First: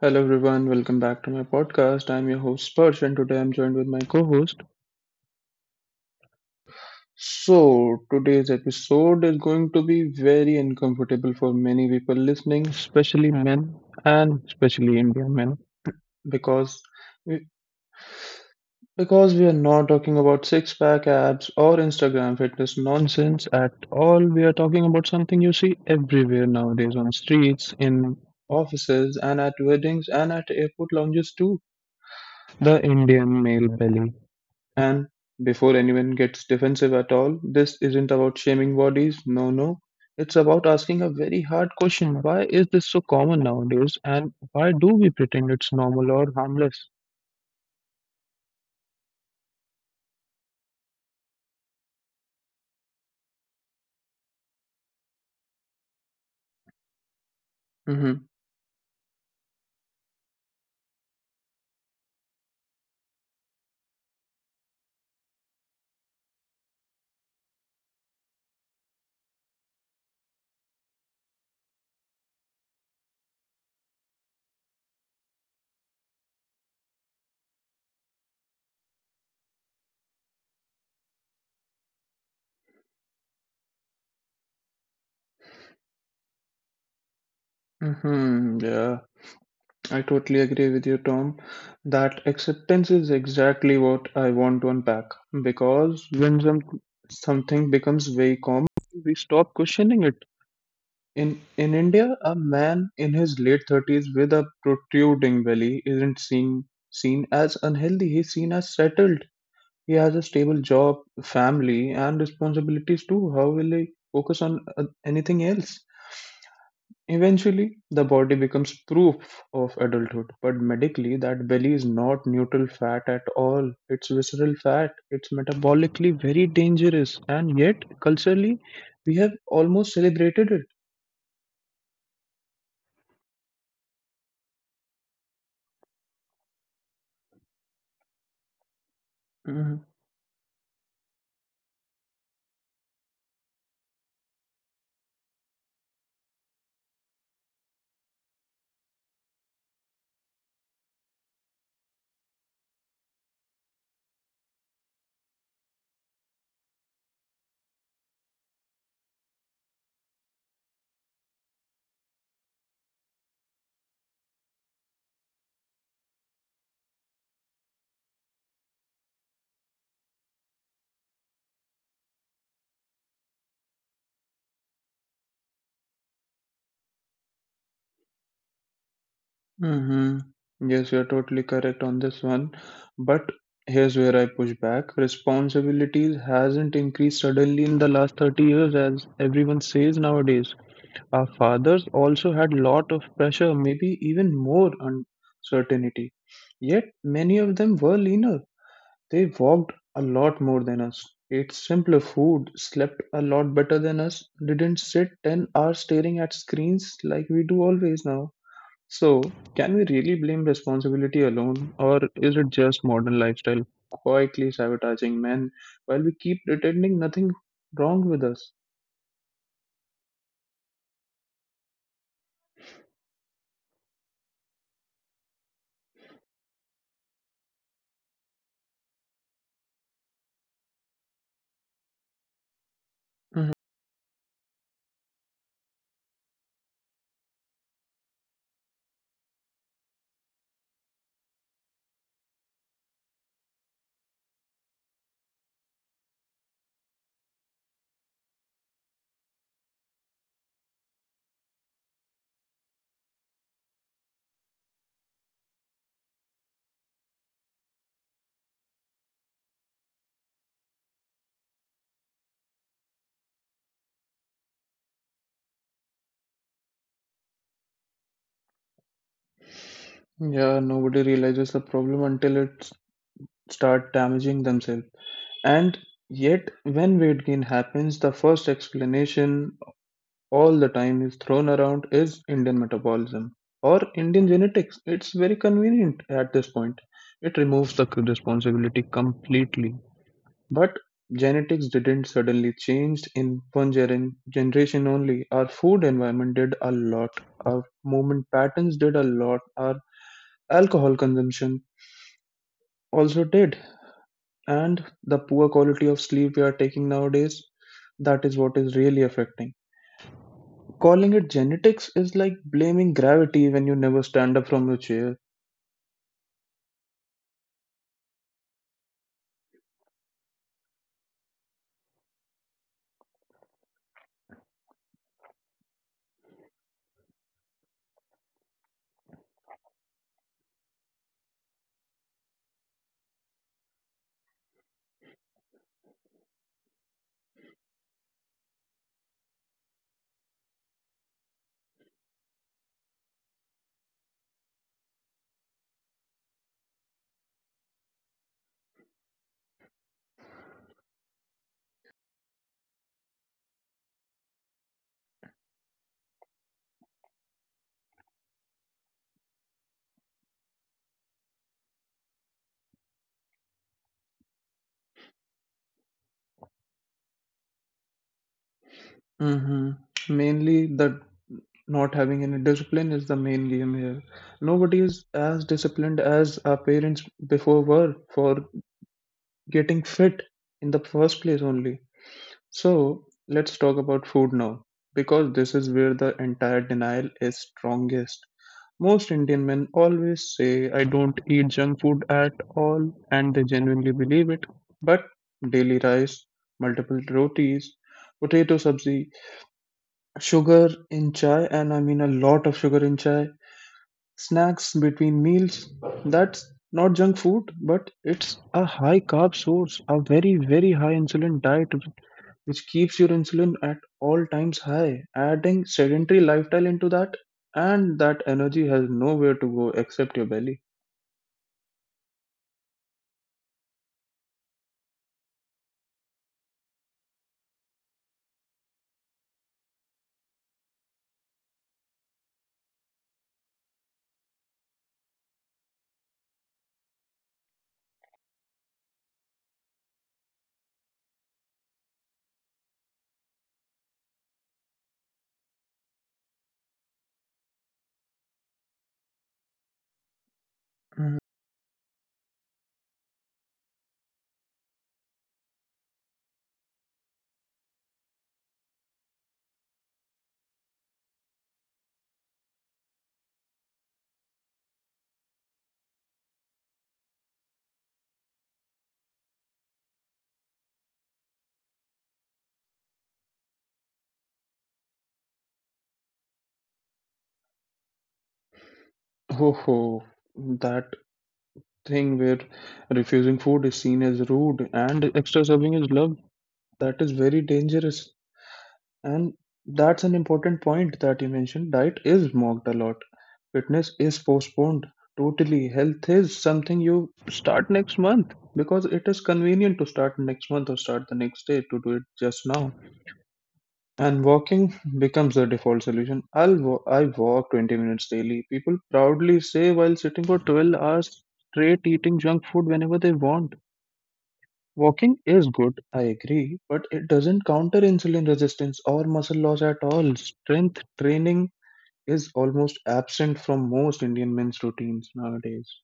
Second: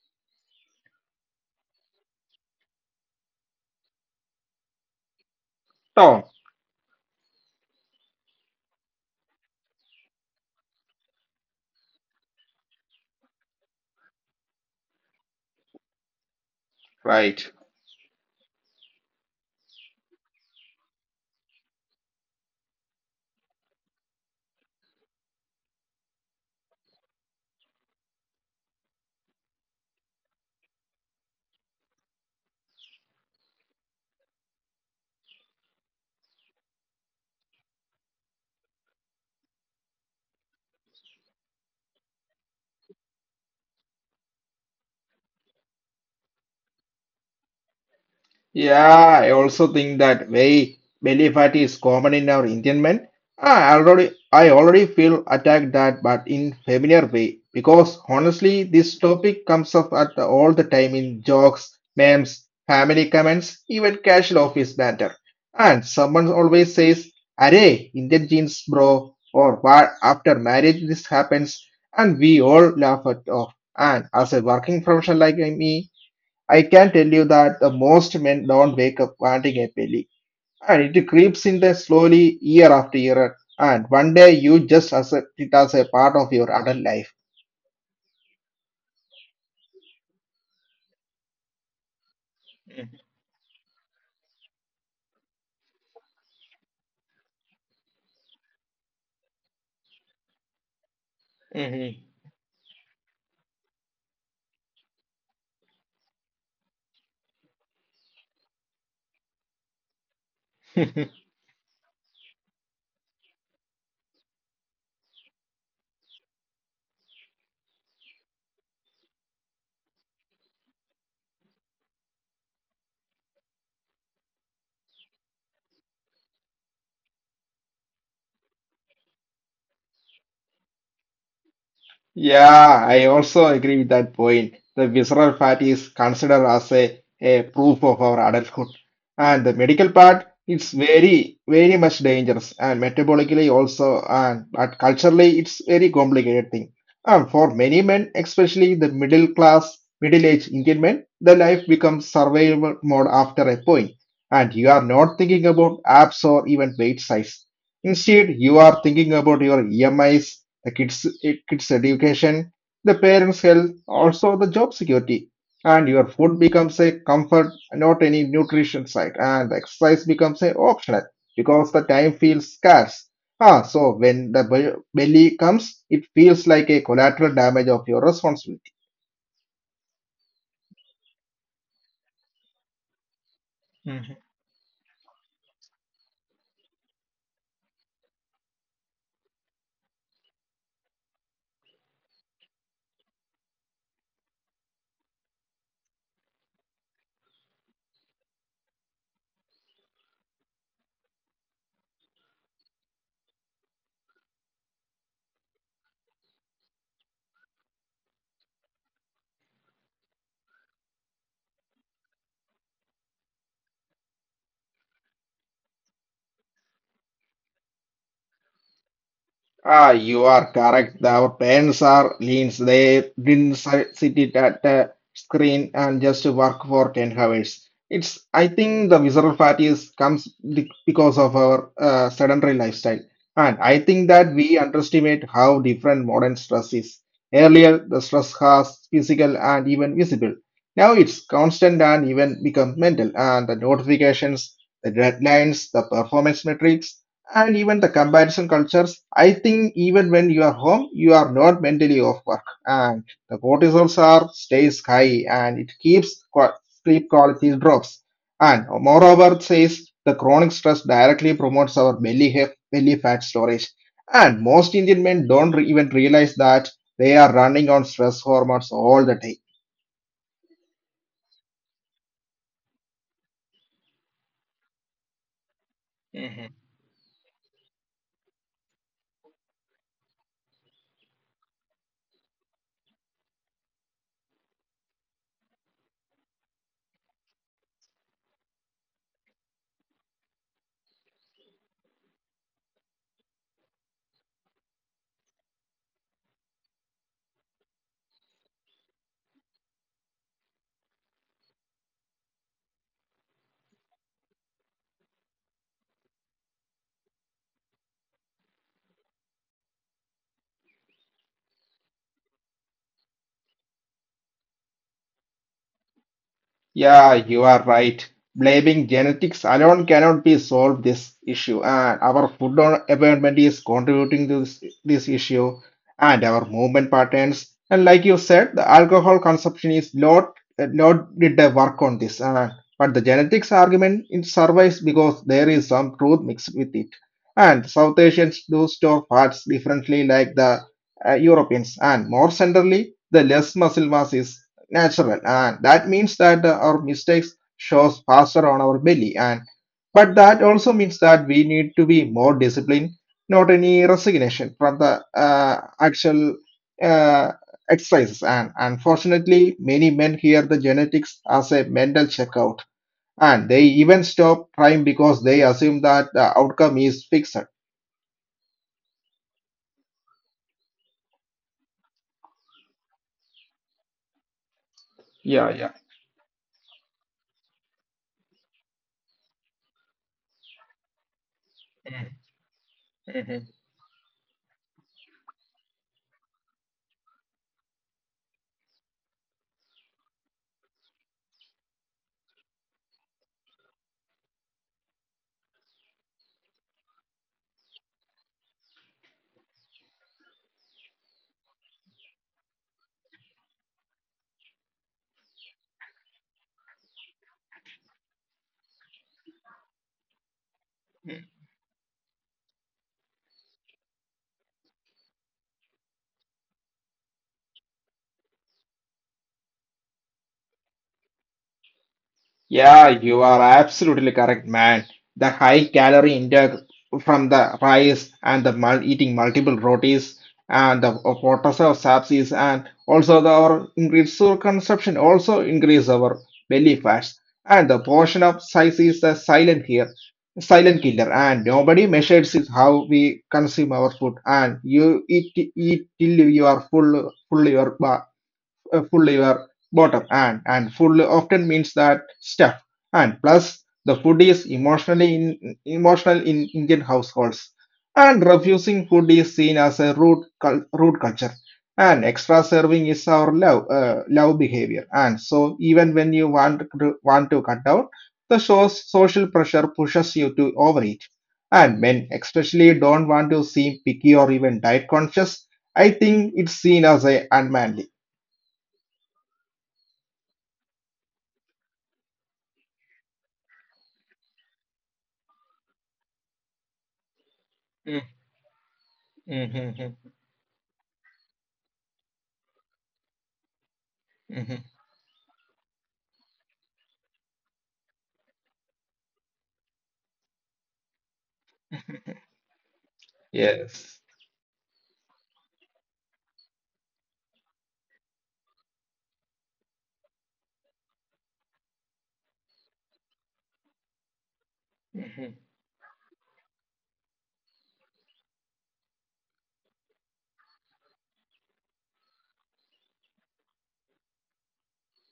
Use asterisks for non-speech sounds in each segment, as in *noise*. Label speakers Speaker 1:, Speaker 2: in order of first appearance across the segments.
Speaker 1: Hello everyone, welcome back to my podcast. I'm your host Spurge and today I'm joined with my co-host.
Speaker 2: Oh,
Speaker 1: So today's episode is going to be very uncomfortable for many people listening, especially men and especially Indian men, because we,
Speaker 2: right.
Speaker 1: because we are not talking about six-pack abs or Instagram fitness nonsense at all. We are talking about something you see everywhere nowadays on streets, in offices, and at weddings and at airport lounges too. The Indian male belly. And before anyone gets defensive at all, this isn't about shaming bodies. No, no. It's about asking a very hard question. Why is this so common nowadays? And why do we pretend it's normal or harmless?
Speaker 2: Yeah, I also think that way belly fat is common in our Indian men. Ah, I already feel attacked that but in familiar way because
Speaker 1: Mm-hmm.
Speaker 2: honestly this topic comes up at all the time in jokes, memes, family comments, even casual office banter. And someone always says, "Arey, Indian genes, bro," or "What after marriage this happens," and we all laugh it off. And as a working professional like me, I can tell you that the most men don't wake up wanting a belly, and it creeps in there slowly year after year, and one day you just accept it as a part of your adult life.
Speaker 1: Mm-hmm. Yeah, I totally agree with you, Tom. That acceptance is exactly what I want to unpack. Because something becomes very common, we stop questioning it. In
Speaker 2: Mm-hmm.
Speaker 1: India, a man in his late 30s with a protruding belly isn't seen as unhealthy. He's seen as settled. He has a stable
Speaker 2: *laughs*
Speaker 1: job, family, and responsibilities too. How will he focus on anything else? Eventually, the body becomes proof of adulthood, but medically, that belly is not neutral fat at all. It's visceral fat. It's metabolically very dangerous, and yet culturally, we have almost celebrated
Speaker 2: Yeah, I also agree with that point. The visceral fat is considered as a proof of our adulthood. And the
Speaker 1: it.
Speaker 2: medical part is very, very much dangerous and metabolically also and but culturally it's very complicated thing. And for many men, especially the middle class, middle-aged Indian men, the life becomes survival mode after a point. And you are not thinking about abs or even weight size. Instead, you are thinking about your EMIs, the kids, kids' education, the parents' health, also the job security. And your food becomes a comfort, not any nutrition site. And the exercise becomes a optional because the time feels scarce. So when belly comes, it feels like a collateral damage of your responsibility.
Speaker 1: Hmm. Yes, you're totally correct on this one. But here's where I push back. Responsibilities hasn't increased suddenly in the last 30 years, as everyone says nowadays. Our fathers also had lot of pressure, maybe even more uncertainty. Yet many of them were leaner. They walked a lot more than us, ate simpler food, slept a lot better than us, didn't sit 10 hours staring at screens like we do always now. So, can we really blame responsibility alone, or is it just modern lifestyle quietly sabotaging men while we keep pretending nothing wrong with us?
Speaker 2: You are correct. Our parents are leans. They didn't sit it at a screen and just work for 10 hours. It's, I think the visceral fat is comes because of our sedentary lifestyle. And
Speaker 1: Mhm.
Speaker 2: I think that we underestimate how different modern stress is. Earlier, the stress was physical and even visible. Now it's constant and even become mental. And the notifications, the deadlines, the performance metrics, and even the comparison cultures, I think even when you are home you are not mentally off work, and the cortisol are stays high and it keeps sleep quality drops, and moreover says the chronic stress directly promotes our belly fat storage, and most Indian men don't even realize that they are running on stress hormones all the day.
Speaker 1: Yeah, nobody realizes the problem until it start damaging themselves. And yet, when weight gain happens, the first explanation all the time is thrown around is Indian metabolism or Indian genetics. It's very convenient at this point. It removes the responsibility completely. But genetics didn't suddenly change in one generation only. Our food environment did a lot. Our movement patterns did a lot. Our alcohol consumption also did. And the poor quality of sleep we are taking nowadays, that is what is really affecting. Calling it genetics is like blaming gravity when you never stand up from your chair.
Speaker 2: Yeah, you are right. Blaming genetics alone cannot be solve this issue, and our food environment is contributing to this issue, and our movement patterns. And like you said, the alcohol consumption is not not did the work on this, but the genetics argument it survives because there is some truth mixed with it. And South Asians do store fats differently, like the Europeans, and more centrally, the less muscle mass is natural and that means that our mistakes shows faster on our belly. And but that also means that we need to be more disciplined, not any resignation from the actual uh, exercises. And unfortunately many men hear the genetics as a mental checkout, and they even stop trying because they assume that the outcome is fixed.
Speaker 1: Hmm. Mainly, the not having any discipline is the main game here. Nobody is as disciplined
Speaker 2: Yeah,
Speaker 1: as our parents before were for getting fit in the first place only. So, let's
Speaker 2: yeah.
Speaker 1: talk about food now, because this is where the entire denial is strongest. Most Indian men always say, I don't eat junk food at all, and they genuinely believe it. But daily rice, multiple rotis, potato sabzi, sugar in chai, and I mean a lot of sugar in chai. Snacks between meals. That's not junk food, but it's a high carb source, a very, very high insulin diet, which keeps your insulin at all times high. Adding sedentary lifestyle into that, and that energy has nowhere to go except your belly.
Speaker 2: Yeah, you are absolutely correct, man. The high calorie intake from the rice and the eating multiple rotis and the potash of subsies and also the our increased sour consumption also increase our belly fats. And the portion of size is the silent here, silent killer, and nobody measures is how we consume our food, and you eat till you are full your full your bottom, and
Speaker 1: Mm.
Speaker 2: full often means that stuff. And plus the food is emotional in Indian households, and refusing food is seen as a rude culture, and extra serving is our love behavior. And so even when you want to cut down the source, social pressure pushes you to overeat, and men especially don't want to seem picky or even diet conscious. I think it's seen as a unmanly.
Speaker 1: Ho ho, that thing where refusing food is seen as rude and extra serving is love, that is very dangerous. And that's an important
Speaker 2: Mm-hmm.
Speaker 1: point that you mentioned. Diet is mocked a lot. Fitness is postponed
Speaker 2: Mm-hmm.
Speaker 1: totally. Health is something you start next month because it is convenient to start next month or start the next day to do it just now. And
Speaker 2: Yes.
Speaker 1: walking becomes the default solution. I walk 20 minutes daily. People proudly say while sitting for 12 hours straight eating junk food whenever they want. Walking is good, I
Speaker 2: Mhm.
Speaker 1: agree, but it doesn't counter insulin resistance or muscle loss at all. Strength training is almost absent from most Indian men's routines nowadays.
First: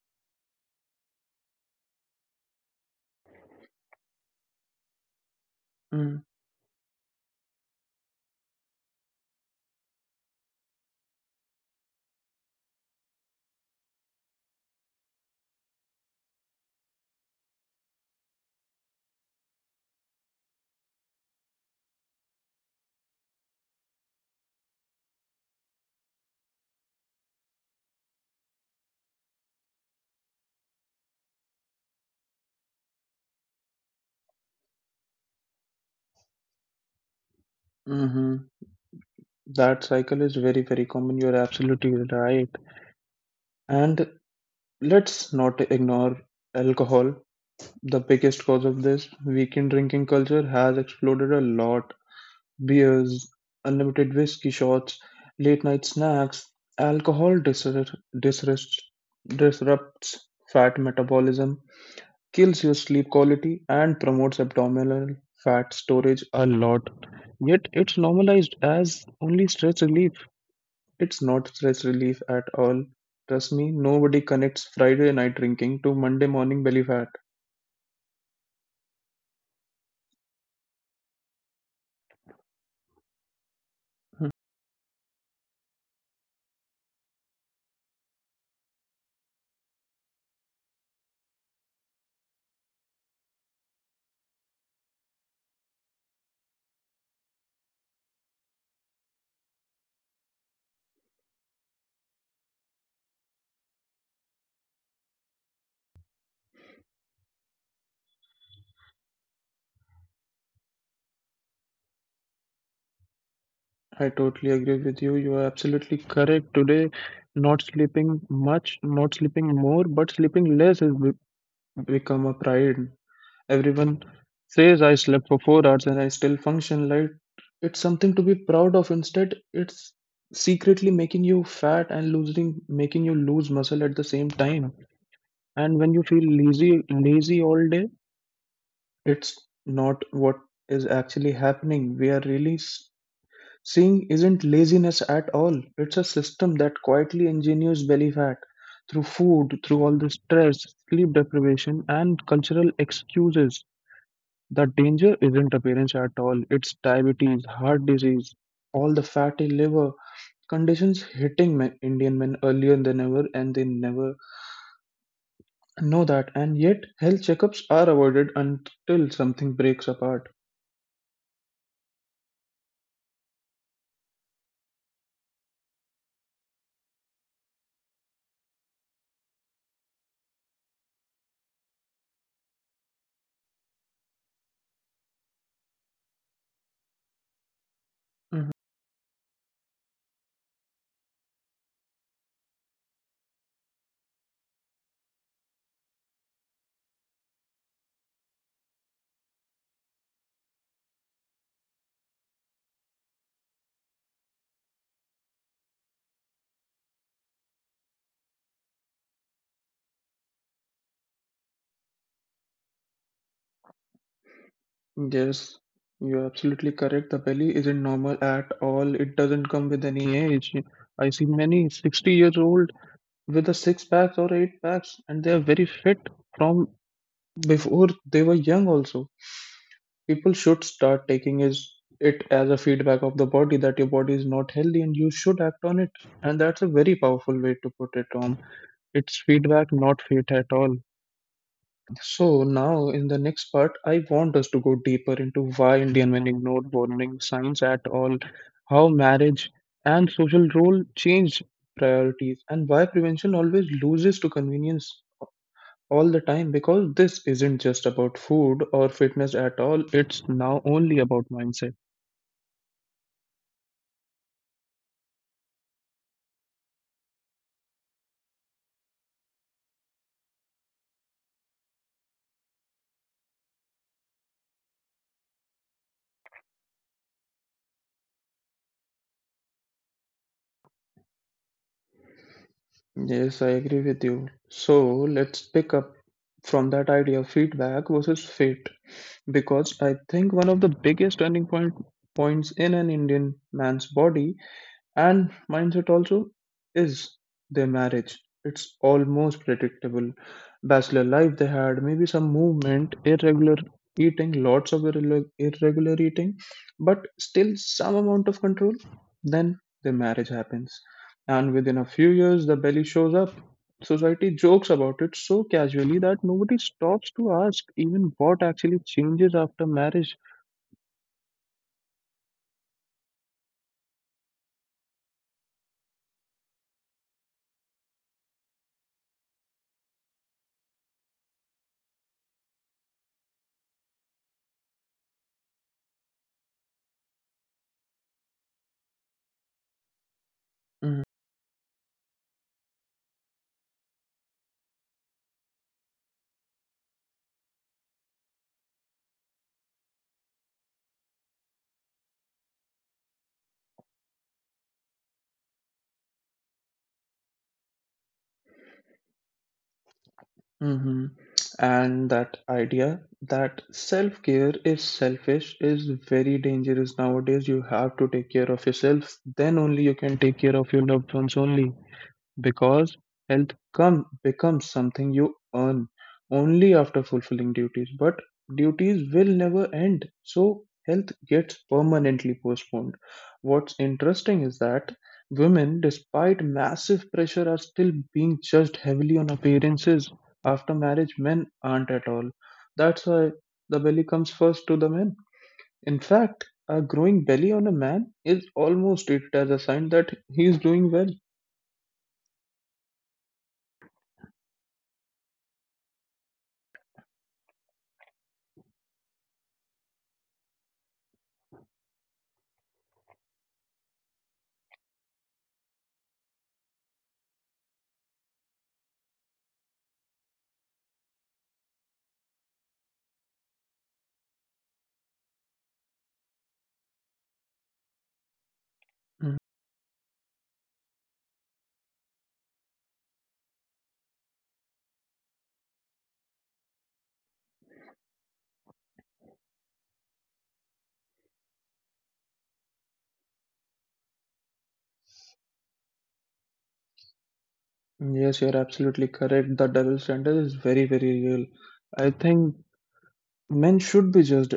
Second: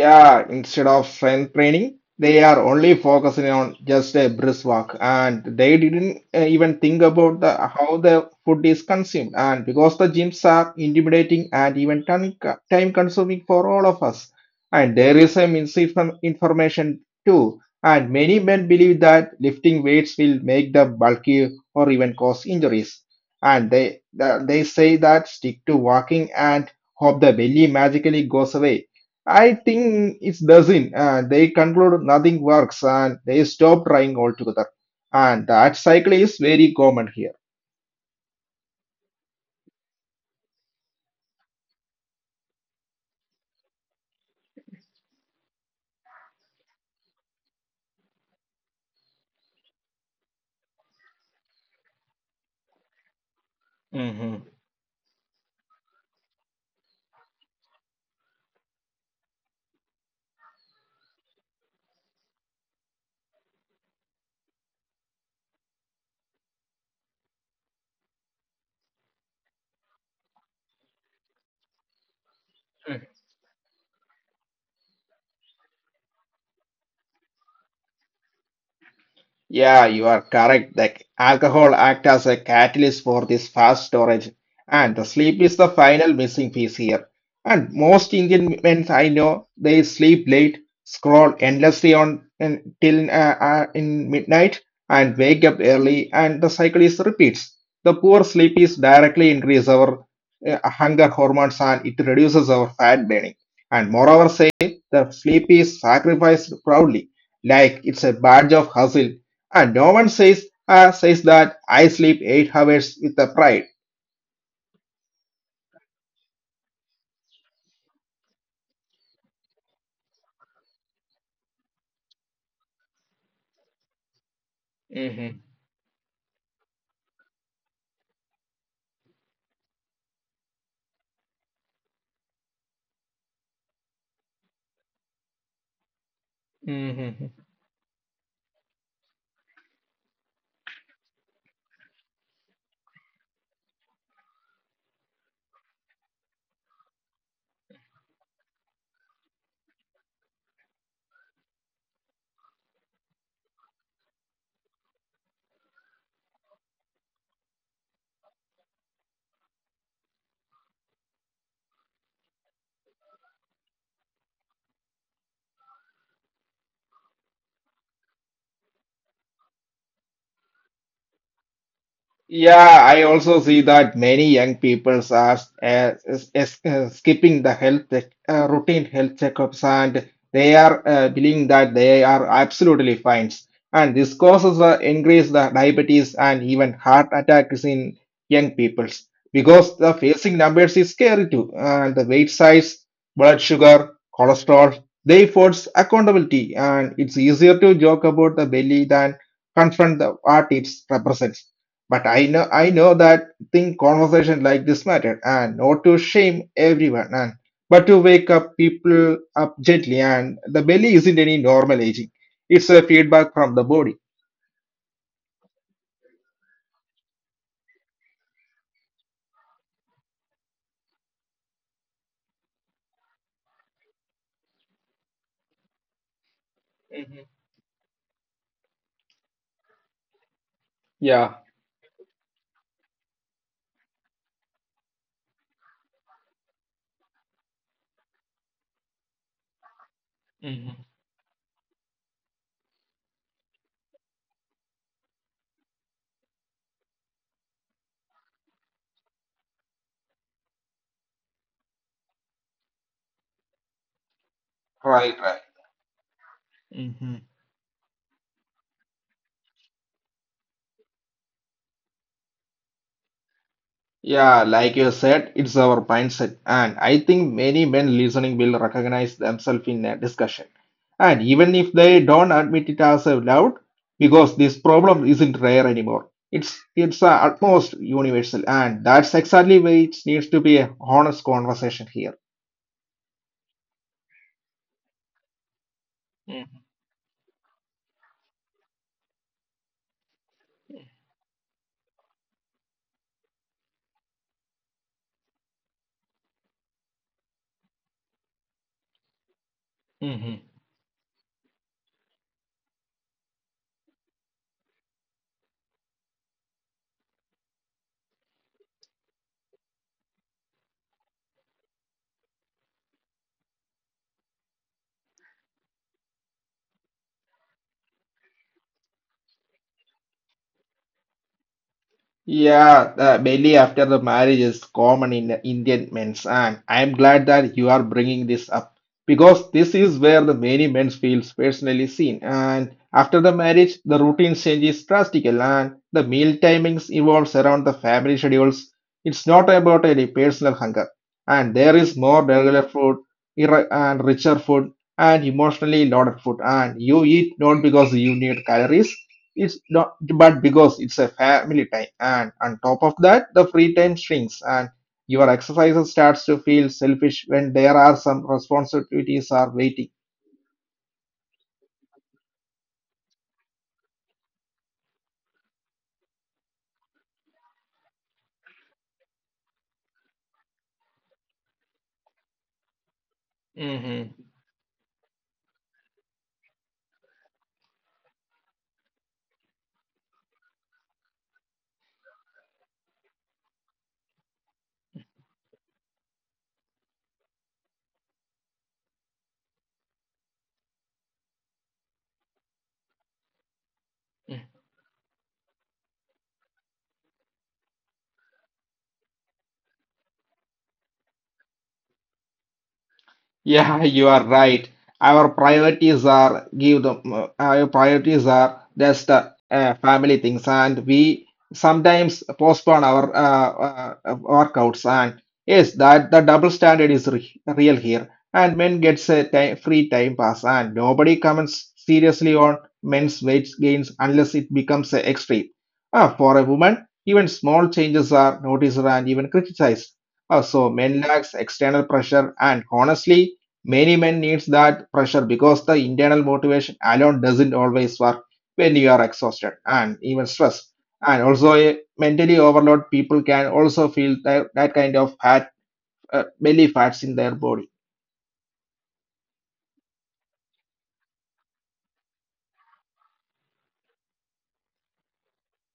Speaker 2: Yeah, instead of strength training, they are only focusing on just a brisk walk, and they didn't
Speaker 1: Mm,
Speaker 2: even think about the how the food is consumed. And because the gyms are intimidating and even time consuming for all of us, and there is a misinformation too. And many men believe that lifting weights will make them bulky or even cause injuries. And they say that stick to walking and hope the belly magically goes away. I think it doesn't. They conclude nothing works and they stop trying altogether. And that cycle is very common here.
Speaker 1: hmm. That cycle is very, very common. You're absolutely right. And let's not ignore alcohol, the biggest cause of this. Weekend drinking culture has exploded a lot. Beers, unlimited whiskey shots, late night snacks, alcohol disrupts fat metabolism, kills your sleep quality, and promotes abdominal fat storage a lot. Yet it's normalized as only stress relief. It's not stress relief at all. Trust me, nobody connects Friday night drinking to Monday morning belly fat.
Speaker 2: Yeah, you are correct. The alcohol acts as a catalyst for this fast storage, and the sleep is the final missing piece here. And most Indian men I know, they sleep late, scroll endlessly on until in midnight, and wake up early, and the cycle is repeats. The poor sleep is directly increase our hunger hormones, and it reduces our fat burning. And moreover, say the sleep is sacrificed proudly, like it's a badge of hustle, and no one says that I sleep 8 hours with a pride.
Speaker 1: I totally agree with you. You are absolutely correct. Today, not sleeping much, not sleeping more, but sleeping less has become a pride. Everyone
Speaker 2: Hmm.
Speaker 1: says, I slept for 4 hours and I still function like it's something to be proud of. Instead, it's secretly making you fat and losing, making you lose muscle at the same time. And when you feel
Speaker 2: Hmm.
Speaker 1: lazy, lazy all day, it's not what is actually happening. We are really s- Seeing isn't laziness at all. It's a system that quietly engineers belly fat through food, through all the stress, sleep deprivation, and cultural excuses. The danger isn't appearance at all. It's diabetes, heart disease, all the fatty liver conditions hitting men, Indian men earlier than ever, and they never know that. And yet, health checkups are avoided until something breaks apart.
Speaker 2: Yeah, I also see that many young people are skipping the health check, routine health checkups, and they are believing that they are absolutely fine. And this causes increase the diabetes and even heart attacks in young peoples, because the facing numbers is scary too. And the weight size, blood sugar, cholesterol, they force accountability, and it's easier to joke about the belly than confront the what it represents. But I know that thing conversation like this matter, and not to shame everyone, and but to wake up people up gently, and the belly isn't any normal aging. It's a feedback from the body.
Speaker 1: Yes, you're absolutely correct. The belly isn't normal at all. It doesn't come with any age. I see many 60 years old with a six packs or eight packs, and they are very fit from before they were young also. People
Speaker 2: Yeah.
Speaker 1: should start taking is it as a feedback of the body that your body is not healthy and you should act on it. And that's a very powerful way to put it on. It's feedback, not fate at all. So now in the next part, I want us to go deeper into why Indian men ignored warning signs at all, how marriage and social role changed priorities, and why prevention always loses to
Speaker 2: Right,
Speaker 1: convenience all the time
Speaker 2: right.
Speaker 1: because this isn't just about food or fitness at all, it's now only about mindset.
Speaker 2: Yeah, like you said, it's our mindset, and I think many men listening will recognize themselves in a discussion. And even if they don't admit it as loud, because this problem isn't rare anymore, it's almost universal, and that's exactly why it needs to be a honest conversation here.
Speaker 1: Yes, I agree with you. So let's pick up
Speaker 2: Mm.
Speaker 1: from that idea of feedback versus fate. Because I think one of the biggest turning point points in an Indian man's body and mindset also is their marriage. It's almost
Speaker 2: Mhm.
Speaker 1: predictable. Bachelor life they had, maybe some movement, irregular eating, lots of irregular eating, but still some amount of control. Then the marriage happens. And within a few years, the belly shows up. Society jokes about it so casually that nobody stops to ask even what actually changes after marriage.
Speaker 2: Yeah, belly after the marriage is common in Indian men's, and I'm glad that you are bringing this up because this is where the many men feels personally seen. And after the marriage, the routine changes drastically, and the meal timings evolves around the family schedules. It's not about any personal hunger, and there is more regular food and richer food and emotionally loaded food, and you eat not because you need calories. It's not, but because it's a family time, and on top of that, the free time shrinks, and your exercises starts to feel selfish when there are some responsibilities are waiting.
Speaker 1: Hmm. And that idea that self care is selfish is very dangerous nowadays. You have to take care of yourself, then only you can take care of your loved ones only. Because
Speaker 2: Mm-hmm.
Speaker 1: becomes something you earn only after fulfilling duties, but duties will never end. So health gets permanently postponed. What's interesting is that women, despite massive pressure, are still being judged heavily on appearances. After marriage, men aren't at all. That's why the belly comes first to the men. In fact, a growing belly on a man is almost treated as a sign that he is doing well.
Speaker 2: Yeah, *laughs* you are right. Our priorities are just family things, and we sometimes postpone our workouts. And yes, that the double standard is re real here. And men gets a time, free time pass, and nobody comments seriously on men's weight gains unless it becomes a extreme. For a woman, even small changes are noticed and even criticized. So men lacks external pressure, and honestly many men needs that pressure because the internal motivation alone doesn't always work when you are exhausted and even stressed. And also, a mentally overloaded people can also feel that, that kind of fat, belly fats in their body.
Speaker 1: Yes, you're absolutely correct. The double standard is very, very real. I think men should be judged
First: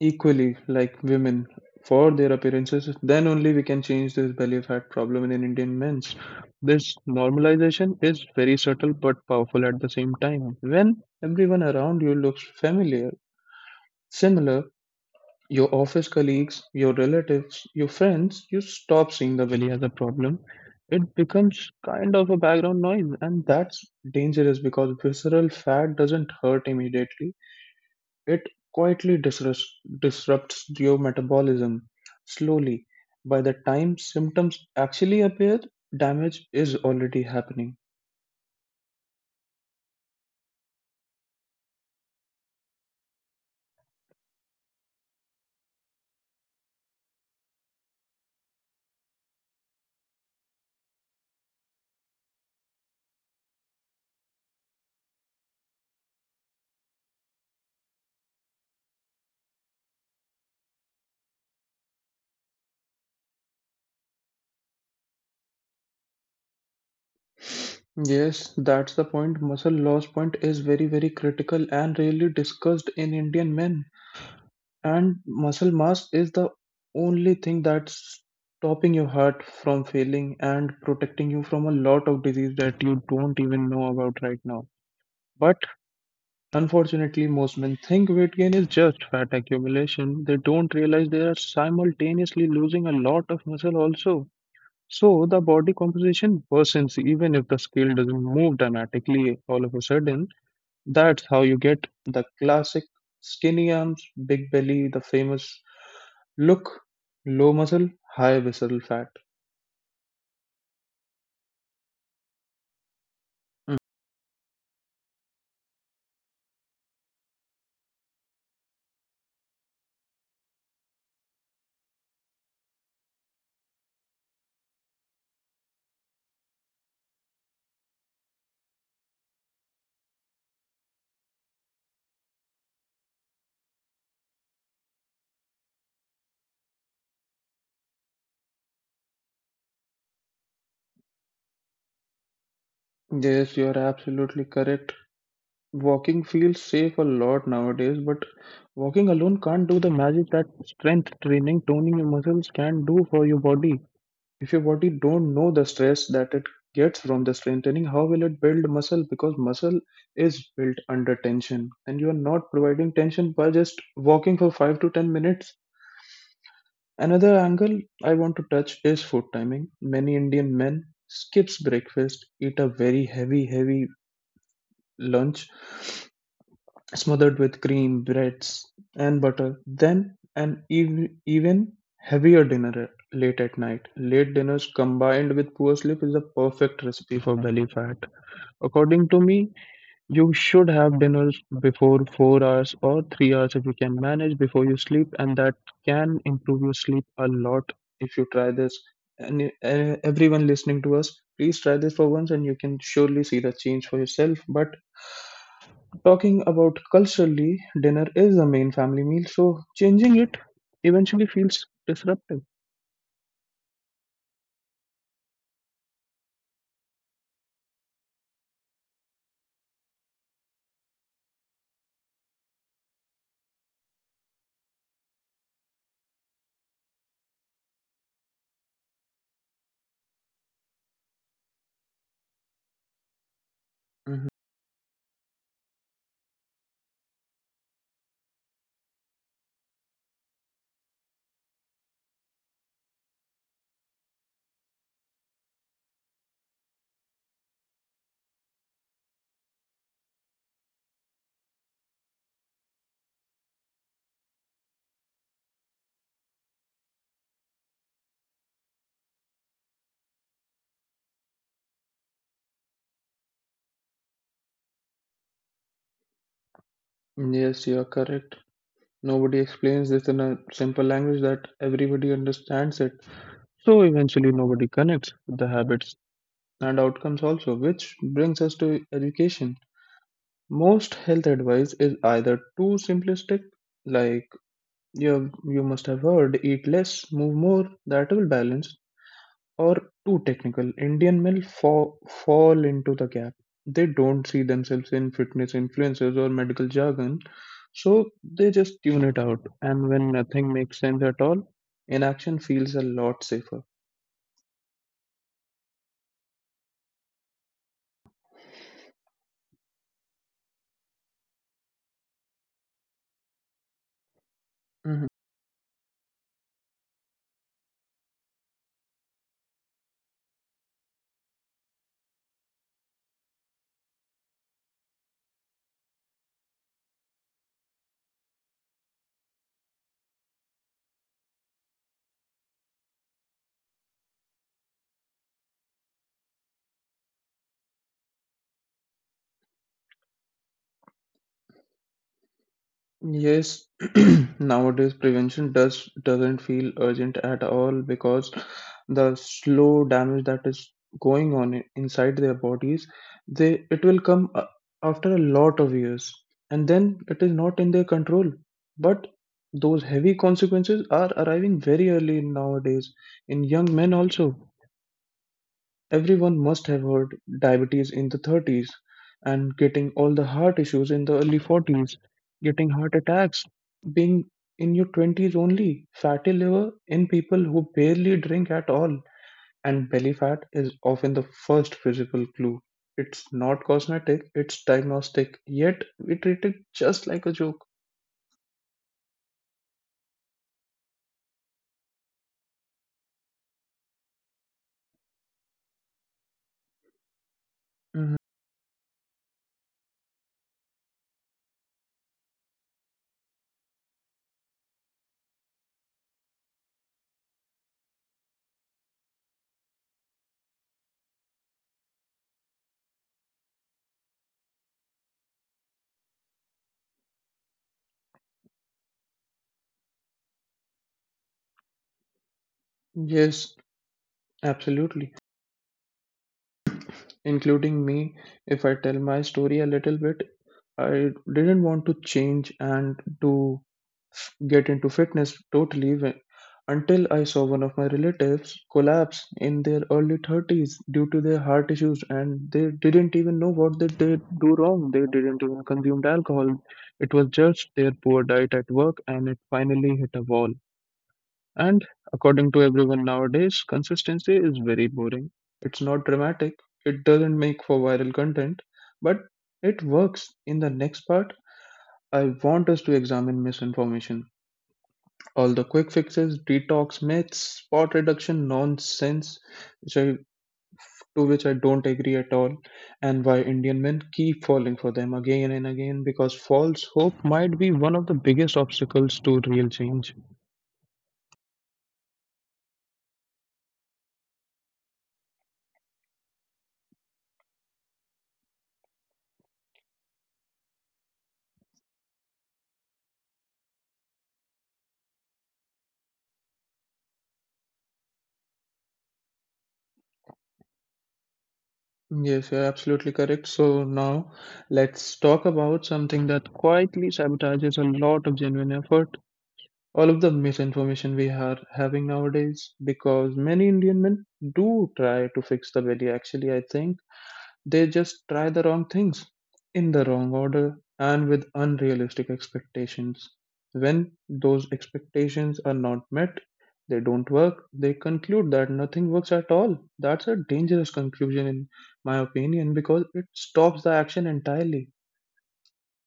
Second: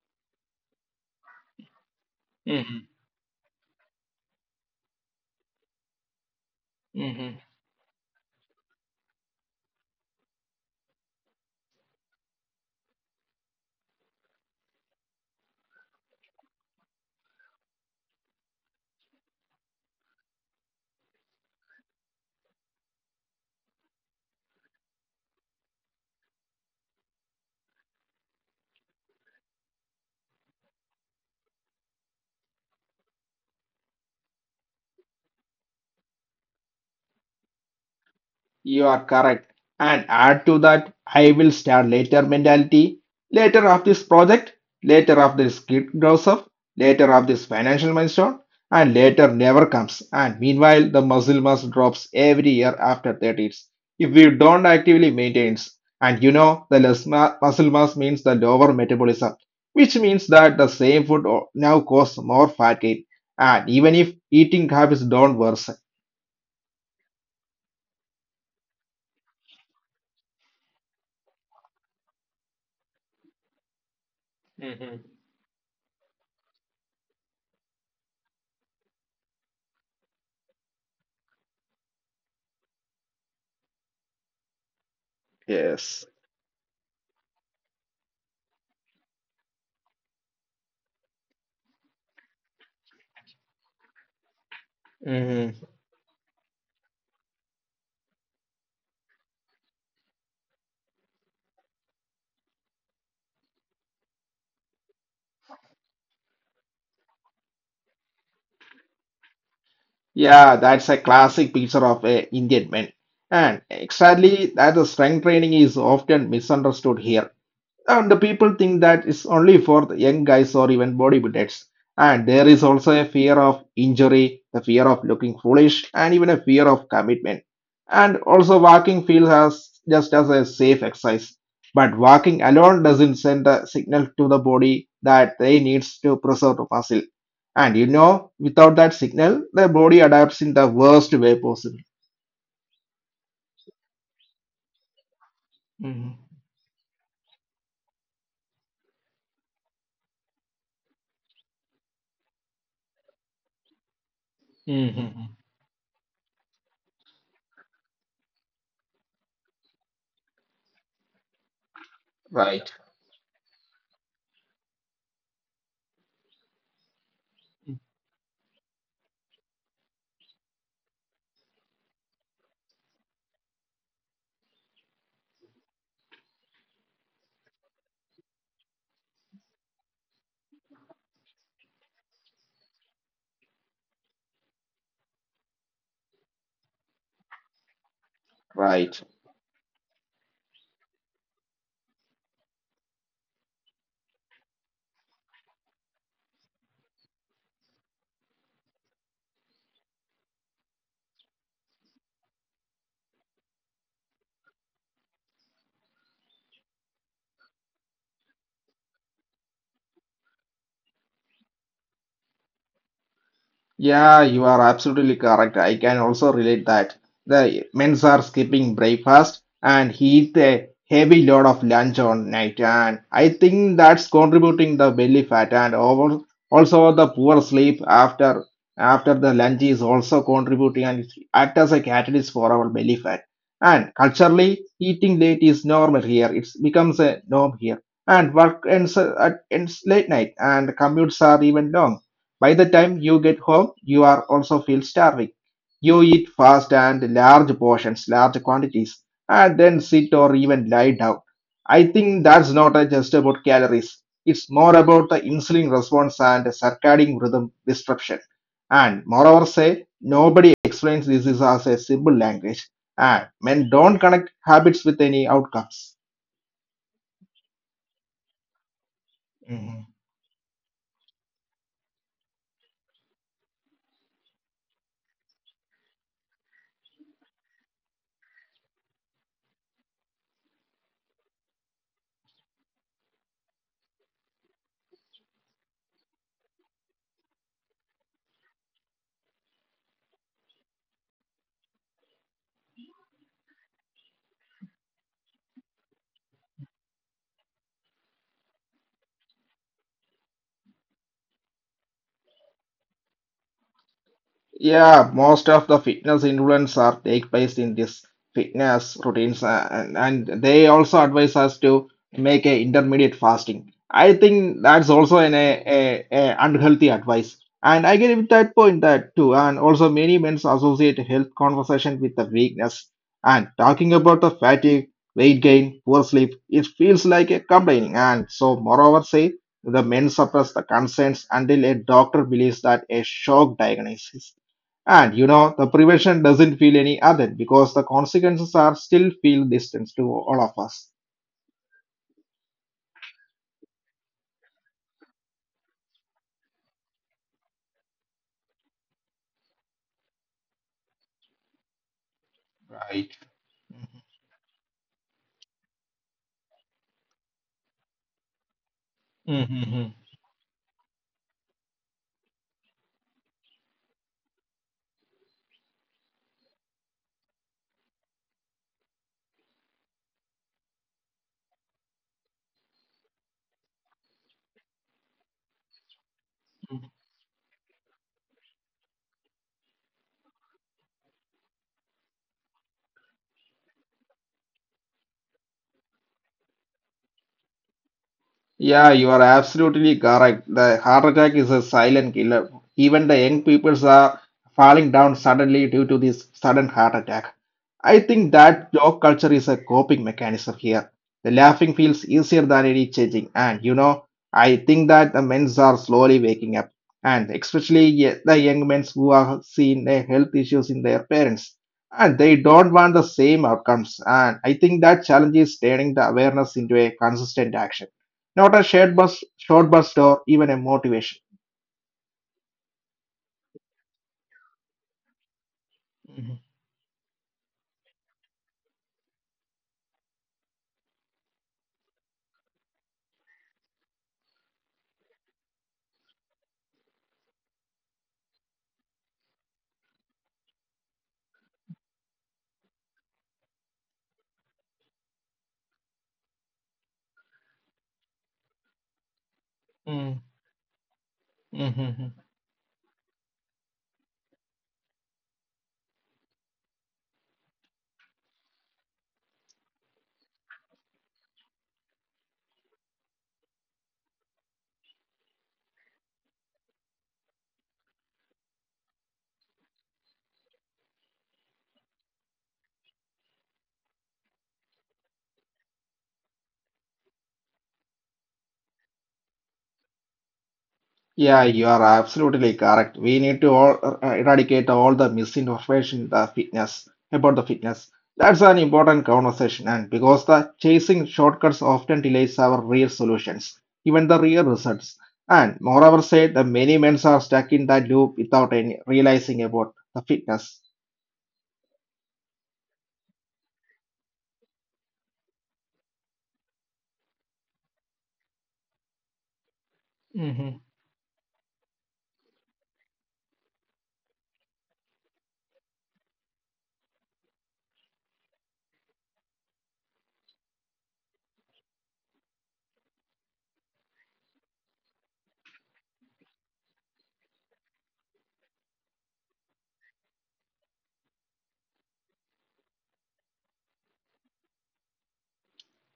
Speaker 1: equally like women for their
Speaker 2: Mhm.
Speaker 1: appearances. Then only we can change this belly fat problem in Indian men's. This
Speaker 2: Mhm.
Speaker 1: normalization is very subtle but powerful at the same time. When everyone around you looks familiar, similar, your office colleagues, your relatives, your friends, you stop seeing the valley as a problem. It becomes kind of a background noise, and that's dangerous because visceral fat doesn't hurt immediately. It quietly disrupts, disrupts your metabolism slowly. By the time symptoms actually appear, damage is already happening.
Speaker 2: You are correct. And add to that, I will start later mentality. Later of this project, later of this kid grows up, later of this financial milestone, and later never comes. And meanwhile, the muscle mass drops every year after 30s. If we don't actively maintain, and you know, the less muscle mass means the lower metabolism, which means that the same now cause more fat gain. And even if eating habits don't worsen.
Speaker 1: Yes, that's the point. Muscle loss point is very, very critical and rarely discussed in Indian men. And muscle mass is the only thing that's stopping your heart from failing and protecting you from a lot of disease that you don't even know about right now. But
Speaker 2: Yes.
Speaker 1: unfortunately, most men think weight gain is just fat accumulation. They don't realize they are simultaneously losing a lot of muscle also. So the body composition worsens even if the scale doesn't move dramatically all of a sudden. That's how you get the classic skinny arms, big belly, the famous look, low muscle, high visceral fat.
Speaker 2: Yeah, that's a classic picture of a Indian man.
Speaker 1: Mm.
Speaker 2: And exactly that the strength training is often misunderstood here. And the people think that it's only for the young guys or even bodybuilders. And there is also a fear of injury, the fear of looking foolish, and even a fear of commitment. And also, walking feels as just as a safe exercise. But walking alone doesn't send a signal to the body that they needs to preserve the muscle. And you know, without that signal, the body adapts in the worst way possible.
Speaker 1: Yes, you are absolutely correct. Walking
Speaker 2: Mhm.
Speaker 1: feels safe a lot nowadays, but walking alone can't do the magic that strength training, toning your muscles can do for your body. If your body don't know the
Speaker 2: Hmm.
Speaker 1: stress that it gets from the strengthening, how will it build muscle? Because muscle is built under tension, and you are not providing
Speaker 2: Right.
Speaker 1: tension by just walking for 5 to 10 minutes. Another angle I want to touch is food timing. Many Indian men skips breakfast, eat a very heavy lunch smothered with cream, breads, and butter, then an even heavier dinner late at night. Late dinners combined with poor sleep is a perfect recipe for belly fat. According
Speaker 2: Right,
Speaker 1: to
Speaker 2: right.
Speaker 1: me, you should have dinner before 4 hours or 3 hours if you can manage before you sleep, and that can improve your sleep a lot if you try this. And Everyone listening to us, please try this for once, and you can surely see the change for yourself. But talking about culturally, dinner is the main family meal, so changing it eventually feels disruptive.
Speaker 2: Yeah, you are absolutely correct. I can also relate that. The men's are skipping breakfast and eat a heavy load of lunch on night, and I think that's contributing the belly fat, and over also the poor sleep after after the lunch is also contributing, and it act as a catalyst for our belly fat. And
Speaker 1: Mhm.
Speaker 2: culturally, eating late is normal here. It becomes a norm here. And work ends at ends late night, and commutes are even long. By the time you get home, you are also feel starving. You eat fast and large portions, large quantities, and then sit or even lie down. I think that's not just about calories. It's more about the insulin response and circadian rhythm disruption. And moreover, say nobody explains this is as a simple language, and men don't connect habits with any outcomes.
Speaker 1: Yes, you are correct. Nobody explains this in a simple language that everybody understands it. So eventually, nobody connects with the habits and outcomes also, which brings us to education. Most health advice is either too simplistic, like you must have heard eat less, move more, that will balance, or too technical. Indian men fall into the gap. They don't see themselves in fitness influences or medical jargon, so they just tune it out. And when nothing makes sense at all, inaction feels a lot safer.
Speaker 2: Yeah, most of the fitness influence are take place in this fitness routines, and they also advise us to make a intermediate fasting. I
Speaker 1: Mhm.
Speaker 2: think that's also a unhealthy advice, and I get with that point that too. And also, many men associate health conversation with the weakness, and talking about the fatigue, weight gain, poor sleep, it feels like a complaining. And so, moreover, say the men suppress the concerns until a doctor believes that a shock diagnosis, and the prevention doesn't feel any other because the consequences are still feel distance to all of us.
Speaker 1: Yes, *clears throat* nowadays prevention doesn't feel urgent at all because the slow damage that is going on inside their bodies,
Speaker 2: Right.
Speaker 1: they it will after a lot of years, and then it is not in their control. But those heavy
Speaker 2: Mhm.
Speaker 1: consequences are arriving very early nowadays in young men also. Everyone must have heard diabetes in the 30s and getting all the heart issues in the early 40s, getting heart attacks, being in your 20s only, fatty liver in people who barely drink at all. And belly fat is often the first physical clue. It's not cosmetic, it's diagnostic, yet we treat it just like a joke.
Speaker 2: Yeah, you are absolutely correct. The heart attack is a silent killer. Even the young people are falling down suddenly due to this sudden heart attack.
Speaker 1: Mhm.
Speaker 2: I think that joke culture is a coping mechanism here. The laughing feels easier than any changing, and I think that the men's are slowly waking up, and especially the young men who are seeing their health issues in their parents, and they don't want the same outcomes. And I think that challenge is turning the awareness into a consistent action. Not a shared bus, short bus, or even a motivation.
Speaker 1: Yes, absolutely.
Speaker 2: Mhm.
Speaker 1: Including me, if I tell my story a little bit, I didn't want to change and to get into fitness totally until I saw one of my relatives collapse in their early 30s due to their heart issues and they didn't even know what they did do wrong. They didn't even consume alcohol. It was just their poor diet at work and it finally hit a
Speaker 2: Mm.
Speaker 1: wall. And
Speaker 2: Mhm.
Speaker 1: according to everyone nowadays, consistency is very boring. It's not dramatic. It doesn't make for viral content, but it works in the next part I want us to examine misinformation, all the quick fixes, detox myths, spot reduction nonsense, which I, to which I don't agree at all, and why Indian men keep falling for them again and again because false hope might be one of the biggest obstacles to real change.
Speaker 2: Yeah, you are absolutely correct. We need to all eradicate all the misinformation the fitness about the fitness. That's an important conversation, and because the chasing shortcuts often delays our real solutions, even the real results. And moreover, said the many men are stuck in that loop without any realizing about the fitness.
Speaker 1: Yes, you're absolutely correct. So now let's talk about something that quietly sabotages a lot of genuine effort all of the misinformation we are having nowadays because many Indian men do try to fix the belly. Actually, I think they just try the wrong things in the wrong order and with unrealistic expectations. When those expectations are not met, they don't work, they conclude that nothing works at all. That's a dangerous conclusion, in my opinion, because it stops the action entirely.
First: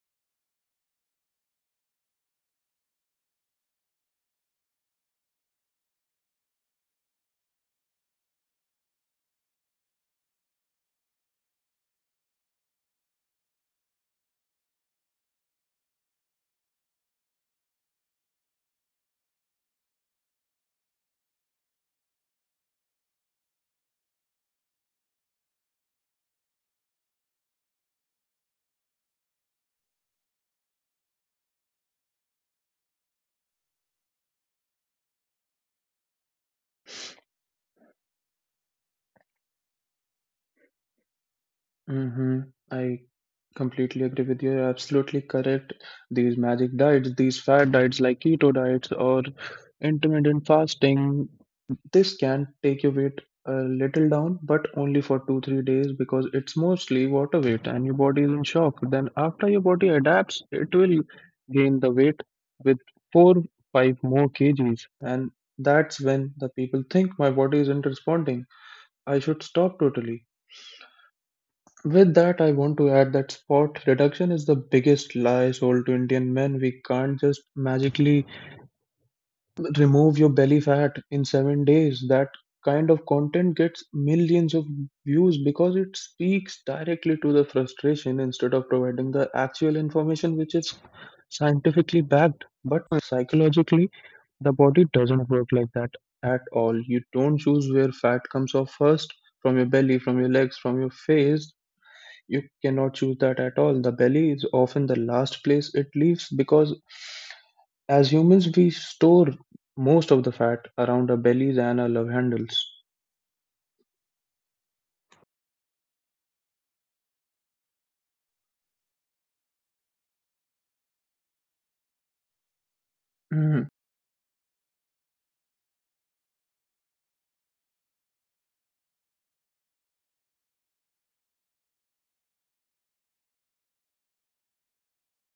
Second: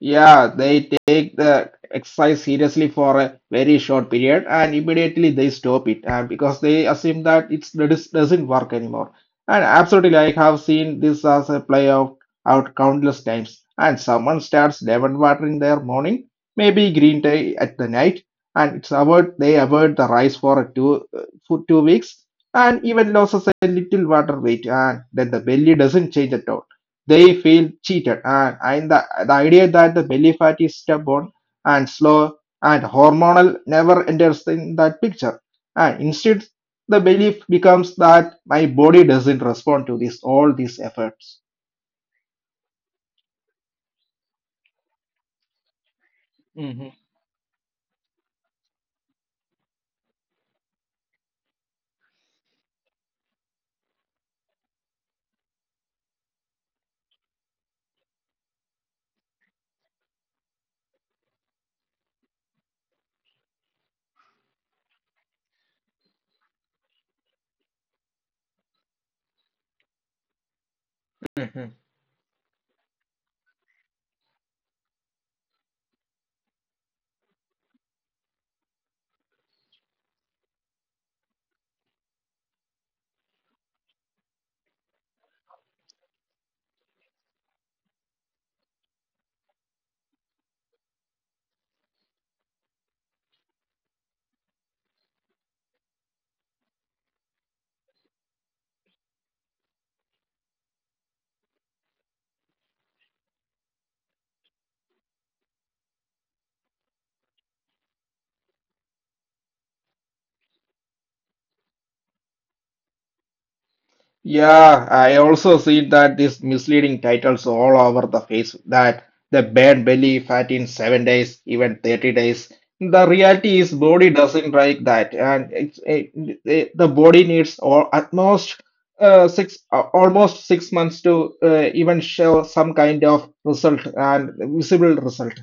Speaker 2: Yeah, they take the exercise seriously for a very short period and immediately they stop it and because they assume that it doesn't work anymore. And absolutely, I have seen this as a play out countless times. And someone starts lemon water in their morning, maybe green tea at the night, and it's avoid they avoid the rice for 2 weeks and even loses a little water weight, and then the belly doesn't change at all. They feel cheated, and the idea that the belly fat is stubborn and slow and hormonal never enters in that picture, and instead the belief becomes that my body doesn't respond to this all these efforts.
Speaker 1: Hmm. I completely agree with you. You're absolutely correct. These magic
Speaker 2: Mhm.
Speaker 1: diets, these fad diets like keto diets or intermittent fasting, this can take your weight a little down, but only for two, 3 days because it's mostly water weight and your body is in shock. Then after your body adapts, it will gain the weight with four, five more kgs. And that's when the people think my body isn't responding. I should stop totally. With that, I want to add that spot reduction is the biggest lie sold to Indian men. We can't just magically remove your belly fat in 7 days. That kind of content gets millions of views because it speaks directly to the frustration instead of providing the actual information, which is scientifically backed. But psychologically, the body doesn't work like that at all. You don't choose where fat comes off first from your belly, from your legs, from your face you cannot choose that at all. The belly is often the last place it leaves because as humans, we store most of the fat around our bellies and our love handles.
Speaker 2: Yeah, I also see that these misleading titles all over the face that the bad belly fat in 7 days, even 30 days. The reality is
Speaker 1: Mhm.
Speaker 2: body doesn't like that, and it's it, it- The body needs or at most six almost 6 months to even show some kind of result and visible result.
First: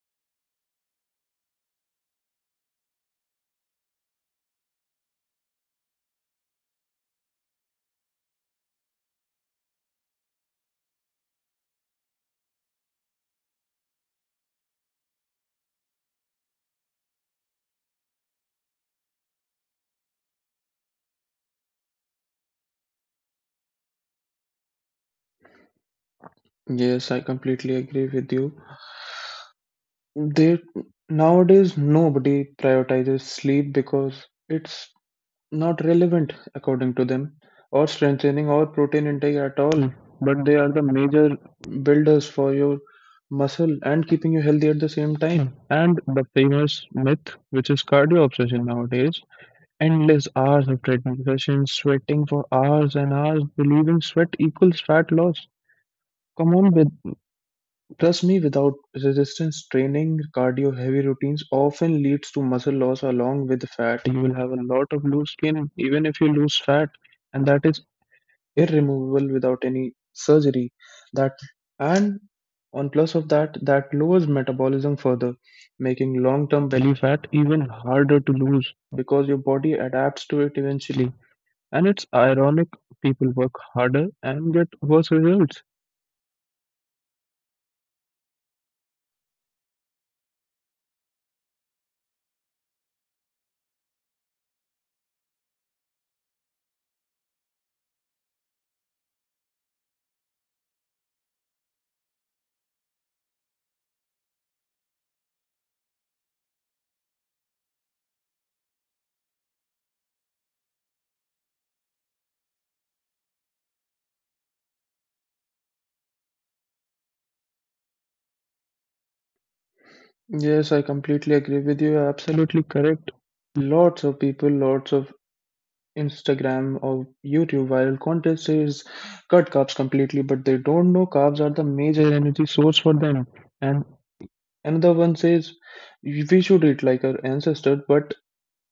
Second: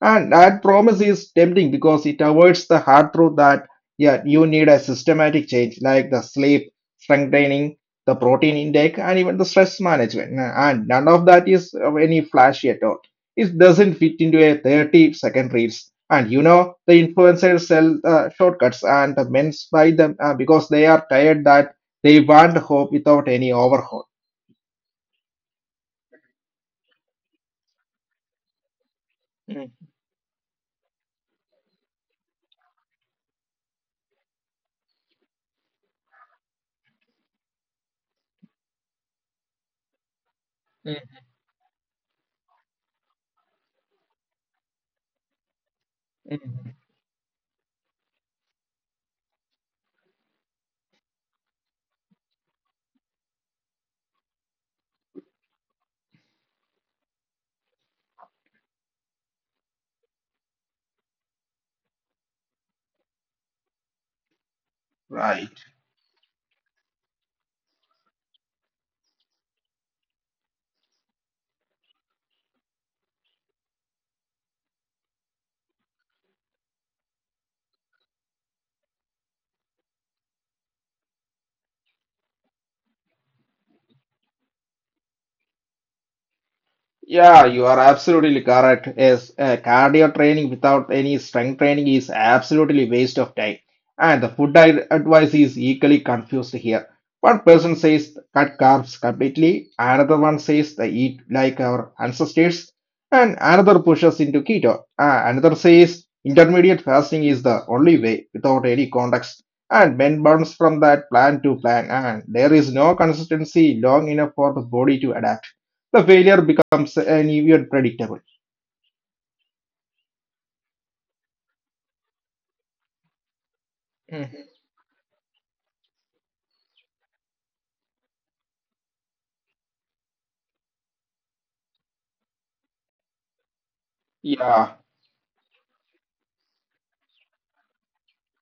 Speaker 2: And that promise is tempting because it avoids the hard truth that yeah, you need a systematic change like the sleep strengthening, the protein intake, and even the stress management. Nah, and none of that is of any flashy at all. It doesn't fit into a 30-second reels, and the influencers sell shortcuts and the men buy them because they are tired that they want hope without any overhaul.
Speaker 1: Yes, I completely agree with you.
Speaker 2: Mm,
Speaker 1: There nowadays nobody prioritizes sleep because it's not relevant according to them or strengthening or protein intake at all, but they are the
Speaker 2: mm,
Speaker 1: major builders for your muscle and keeping you healthy at the same time and the
Speaker 2: mm.
Speaker 1: famous myth which is cardio obsession nowadays endless hours of treadmill sessions sweating for hours and hours believing sweat equals fat loss come on with trust me, without resistance training, cardio heavy routines often leads to muscle loss along with fat. You will have a lot of loose
Speaker 2: Right.
Speaker 1: skin, even if you lose fat, and that is irremovable without any surgery. That and on plus of that, that lowers metabolism further, making long-term belly fat even harder to lose because your body adapts to it eventually. And it's ironic people work harder and get worse results.
Speaker 2: Yeah, you are absolutely correct. Yes, cardio training without any strength training is absolutely waste of time. And the food diet advice is equally confused here. One person says cut carbs completely, another one says they eat like our ancestors, and another pushes into keto. Another says intermediate fasting is the only way without any context. And men bounce from that plan to plan, and there is no consistency long enough for the body to adapt. The failure becomes uneven and predictable.
Speaker 1: Yes, I completely agree with you. You're absolutely correct. Lots of people,
Speaker 2: Mhm.
Speaker 1: lots of Instagram or YouTube viral content says cut carbs completely, but they don't know carbs are the major energy source for them. And another
Speaker 2: Yeah,
Speaker 1: one says we should eat like our ancestors, but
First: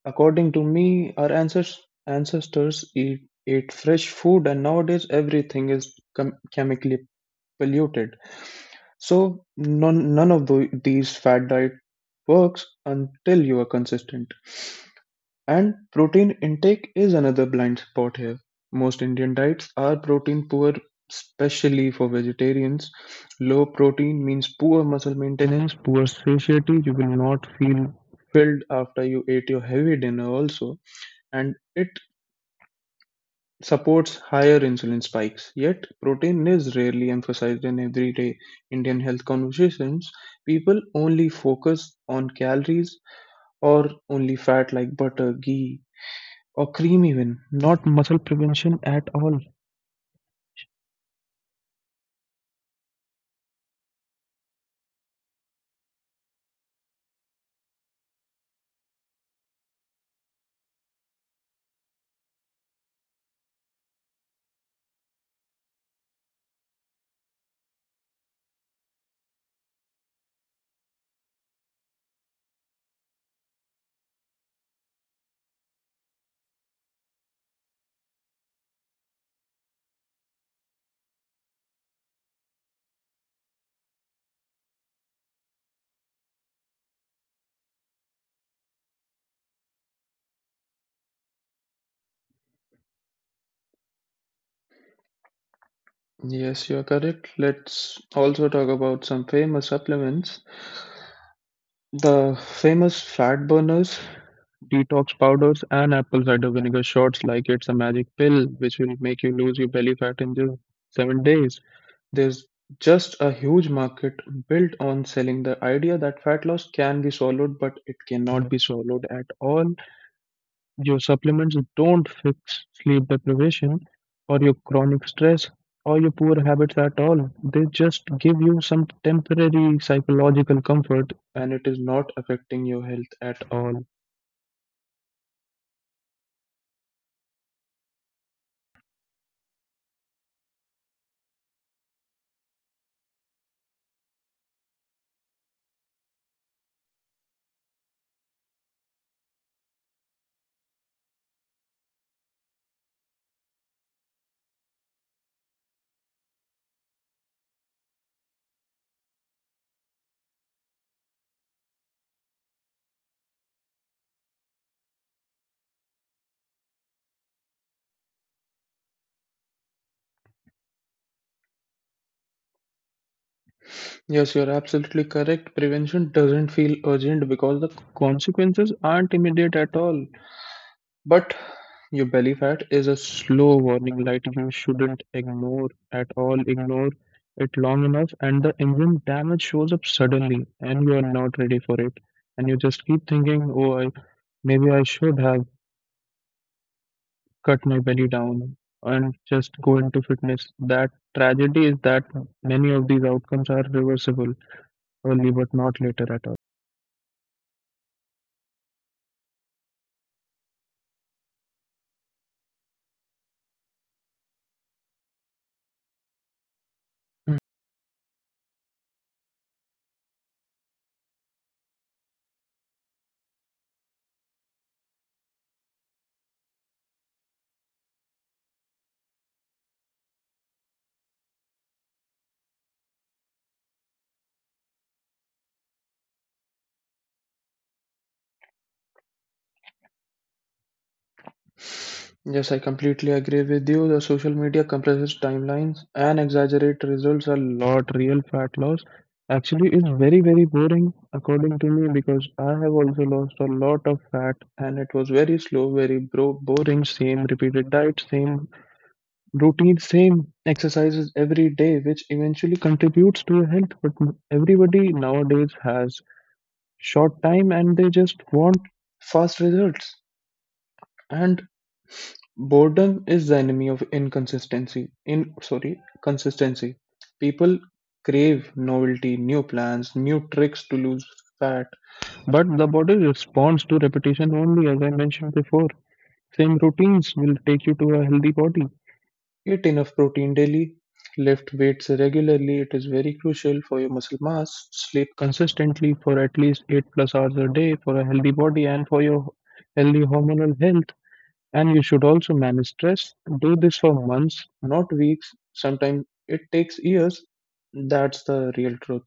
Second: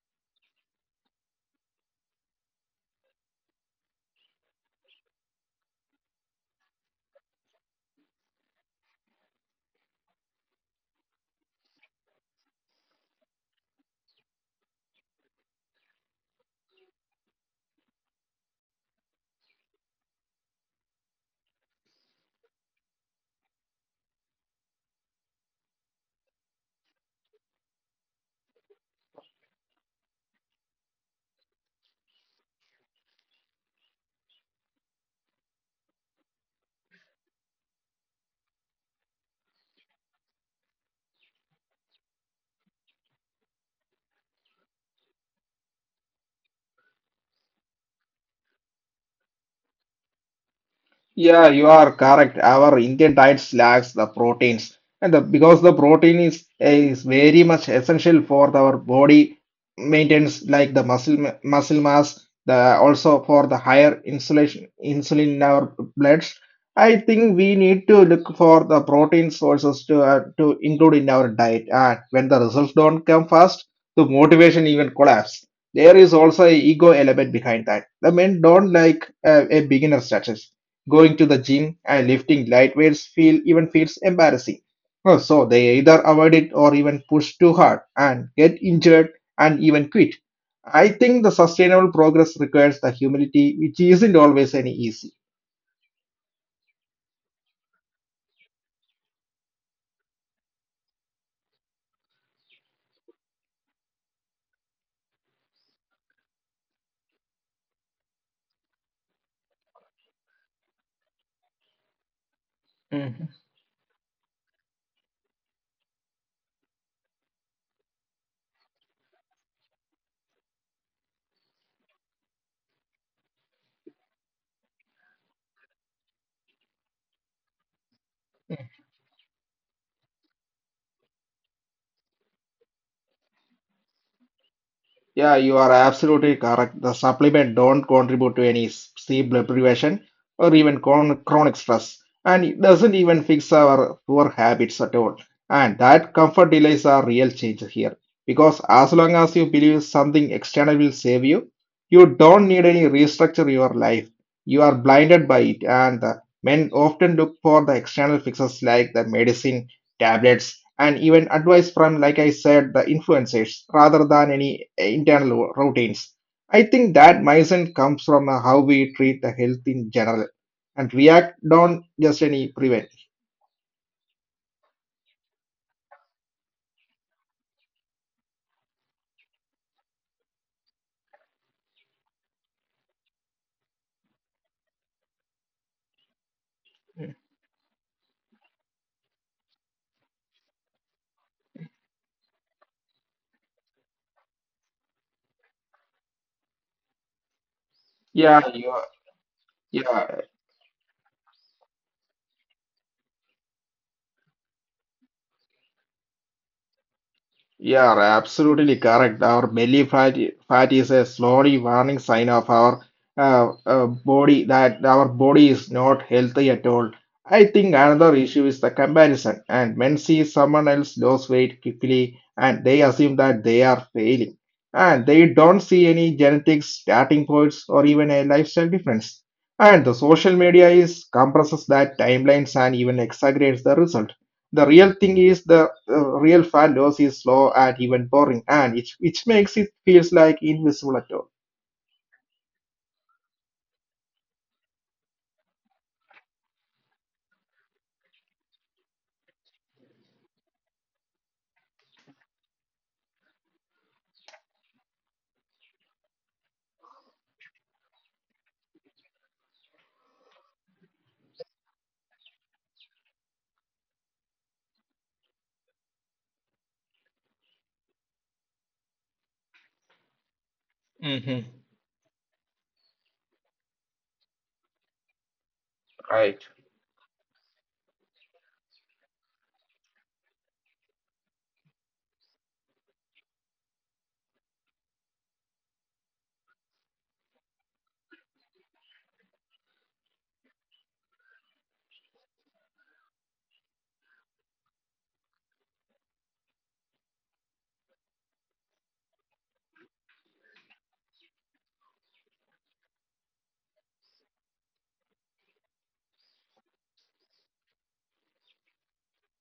Speaker 1: according to me, our ancestors ate fresh food, and nowadays everything is chemically polluted. So none of these fat diet works until you are consistent. And protein intake is another blind spot here. Most Indian diets are protein poor, especially for vegetarians. Low protein means poor muscle maintenance, poor satiety. You will not feel filled after you ate your heavy dinner, also. And it supports higher insulin spikes. Yet, protein is rarely emphasized in everyday Indian health conversations. People only focus on calories or only fat like butter, ghee, or cream, even. Not muscle prevention at all.
Speaker 2: yeah, you are correct. Our Indian diet lacks the proteins, and because the protein is very much essential for our body maintenance, like the muscle mass, the also for the higher insulation insulin in our bloods. I think we need to look for the protein sources to include in our diet. And when the results don't come fast, the motivation even collapse. There is also a ego element behind that. The men don't like a beginner status. Going to the gym and lifting light weights feel even feels embarrassing. Oh, so they either avoid it or even push too hard and get injured and even quit. I think the sustainable progress requires the humility, which isn't always any easy.
Speaker 1: Yes, you are correct. Let's also talk about some famous supplements. The famous fat burners, detox powders and apple cider vinegar shots like it's a magic pill which will make you lose your belly fat in just 7 days. There's just a huge market built on selling the idea that fat loss can be swallowed, but it cannot be swallowed at all. Your supplements don't fix sleep deprivation or your chronic stress or your poor habits at all. They just give you some temporary psychological comfort and it is not affecting your health at all.
Speaker 2: Yeah, you are absolutely correct. The supplement don't contribute to any sleep deprivation or even chronic stress, and it doesn't even fix our poor habits at all. And that comfort delays are real change here, because as long as you believe something external will save you, you don't need any restructure your life. You are blinded by it, and the men often look for the external fixes like the medicine tablets, and even advice from, like I said, the influencers rather than any internal routines. I think that mindset comes from how we treat the health in general, and react, don't just any prevent.
Speaker 1: Yes, you're absolutely correct. Prevention doesn't feel urgent because the consequences aren't immediate at all. But your belly fat is a slow warning light you shouldn't ignore at all. Ignore it long enough, and the engine damage shows up suddenly, and you are not ready for it. And you just keep thinking, maybe I should have cut my
Speaker 2: Yeah,
Speaker 1: belly
Speaker 2: you are.
Speaker 1: down and just go
Speaker 2: Yeah,
Speaker 1: into fitness. That tragedy is that many of these outcomes are reversible early, but not later at all.
Speaker 2: yeah, right, absolutely correct. Our fat is a slowly warning sign of our body that our body is not healthy at all. I think another issue is the comparison, and men see someone else lose weight quickly and they assume that they are failing, and they don't see any genetics, starting points, or even a lifestyle difference. And the social media is compresses that timelines and even exaggerates the result. The real thing is the real fat loss is slow and even boring, and it which makes it feels like invisible at all.
Speaker 1: Yes, I completely agree with you. The social media compresses timelines and exaggerate results a lot. Real fat loss actually is very, very boring, according to me, because I have also lost a lot of fat and it was very slow, very boring. Same repeated diet, same routine, same exercises every day, which eventually contributes to your health. But everybody nowadays has short time and they just want fast results.
Speaker 2: Mhm.
Speaker 1: And boredom is the enemy of consistency. People crave novelty, new plans, new tricks to lose fat. But the body responds to repetition only, as I mentioned before. Same routines will take you to a healthy body. Eat enough protein daily, lift weights regularly, it is very crucial for your muscle mass. Sleep consistently for at least 8 plus hours a day for a healthy body and for your healthy hormonal health. And you should also manage stress. Do this for months, not weeks. Sometimes it takes years. That's the real truth.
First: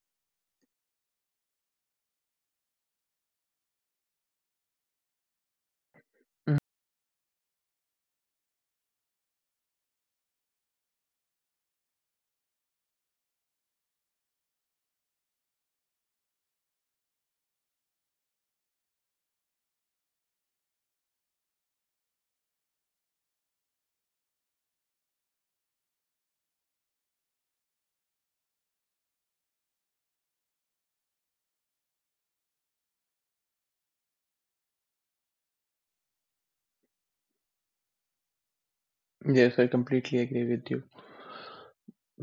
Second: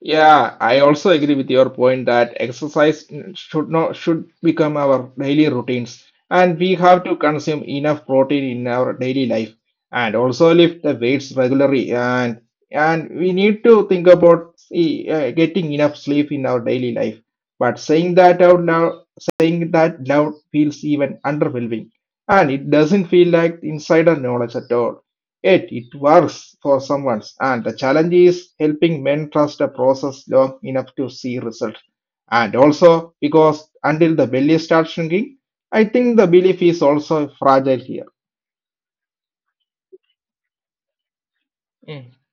Speaker 2: Yeah, I also agree with your point that exercise should not should become our daily routines, and we have to consume enough protein in our daily life, and also lift the weights regularly, and we need to think about getting enough sleep in our daily life. But saying that out loud, saying that loud feels even underwhelming, and it doesn't feel like insider knowledge at all. Yet it works for someone, and the challenge is helping men trust a process long enough to see results. And also, because until the belly starts shrinking, I think the belief is also fragile here.
Speaker 1: Yes, I completely agree with you.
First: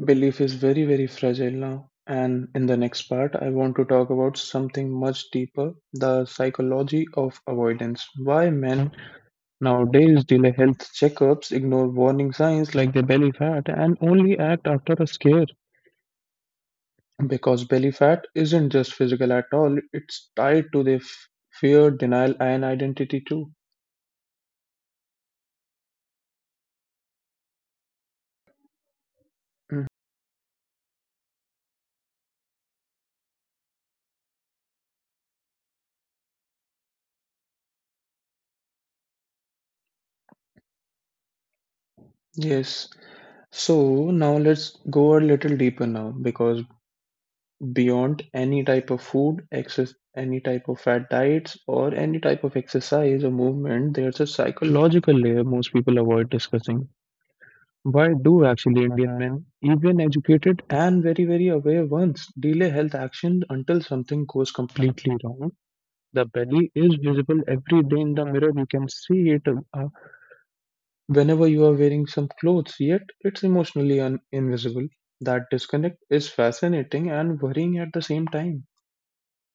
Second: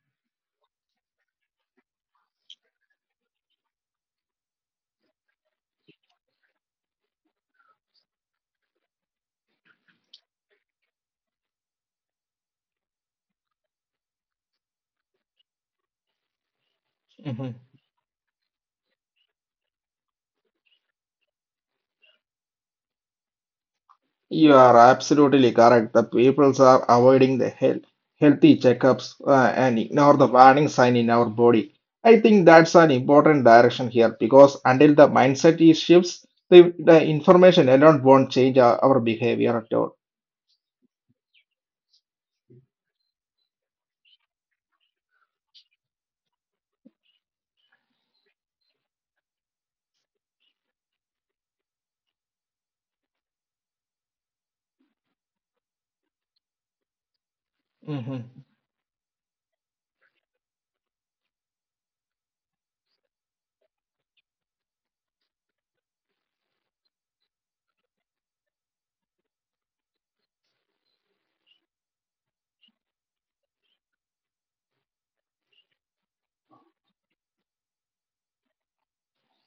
Speaker 1: Belief is very, very fragile now. And in the next part, I want to talk about something much deeper the psychology of avoidance. Why men nowadays delay health checkups, ignore warning signs like their belly fat, and only act after a scare.
Speaker 2: Mm-hmm.
Speaker 1: Because belly fat isn't just physical at all, it's tied to the fear, denial, and identity too.
Speaker 2: You are absolutely correct. The peoples are avoiding healthy checkups and
Speaker 1: Mhm.
Speaker 2: ignore the warning sign in our body. I think that's an important direction here because until the mindset is shifts, the information alone won't change our behavior at all.
Speaker 1: Yes. So now let's go a little deeper now because beyond any type of food, excess, any type of fat diets, or any type of exercise or movement, there's a psychological layer most people avoid discussing. Why
Speaker 2: Mhm.
Speaker 1: do actually Indian men, even educated and very, very aware ones, delay health action until something goes completely wrong? The belly is visible every day in the mirror. You can see it whenever you are wearing some clothes, yet it's emotionally invisible. That disconnect is fascinating and worrying at the same time.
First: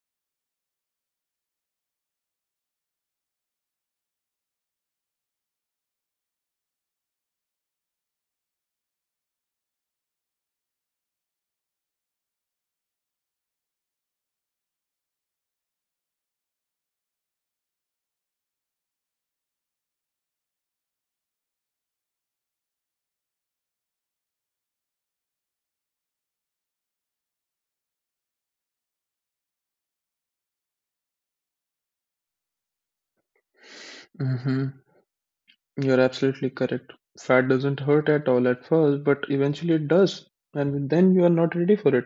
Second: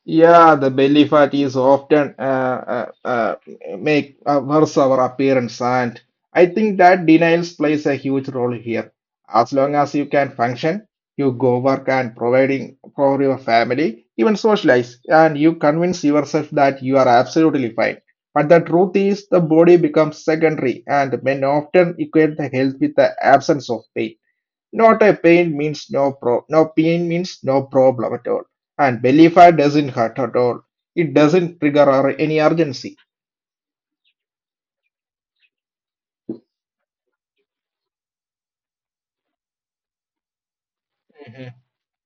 Speaker 2: Yeah, the belly fat is often make worse our appearance, and I think that denials plays a huge role here. As long as you can function, you go work and providing for your family, even socialize, and you convince yourself that you are absolutely fine. But the truth is, the body becomes secondary, and men often equate the health with the absence of pain. Not a pain means no pro No pain means no problem at all. And belly fat doesn't hurt at all. It doesn't trigger or any urgency.
Speaker 1: Hmm. You're absolutely correct. Fat doesn't hurt at all at first, but eventually it does, and then you are not ready for it.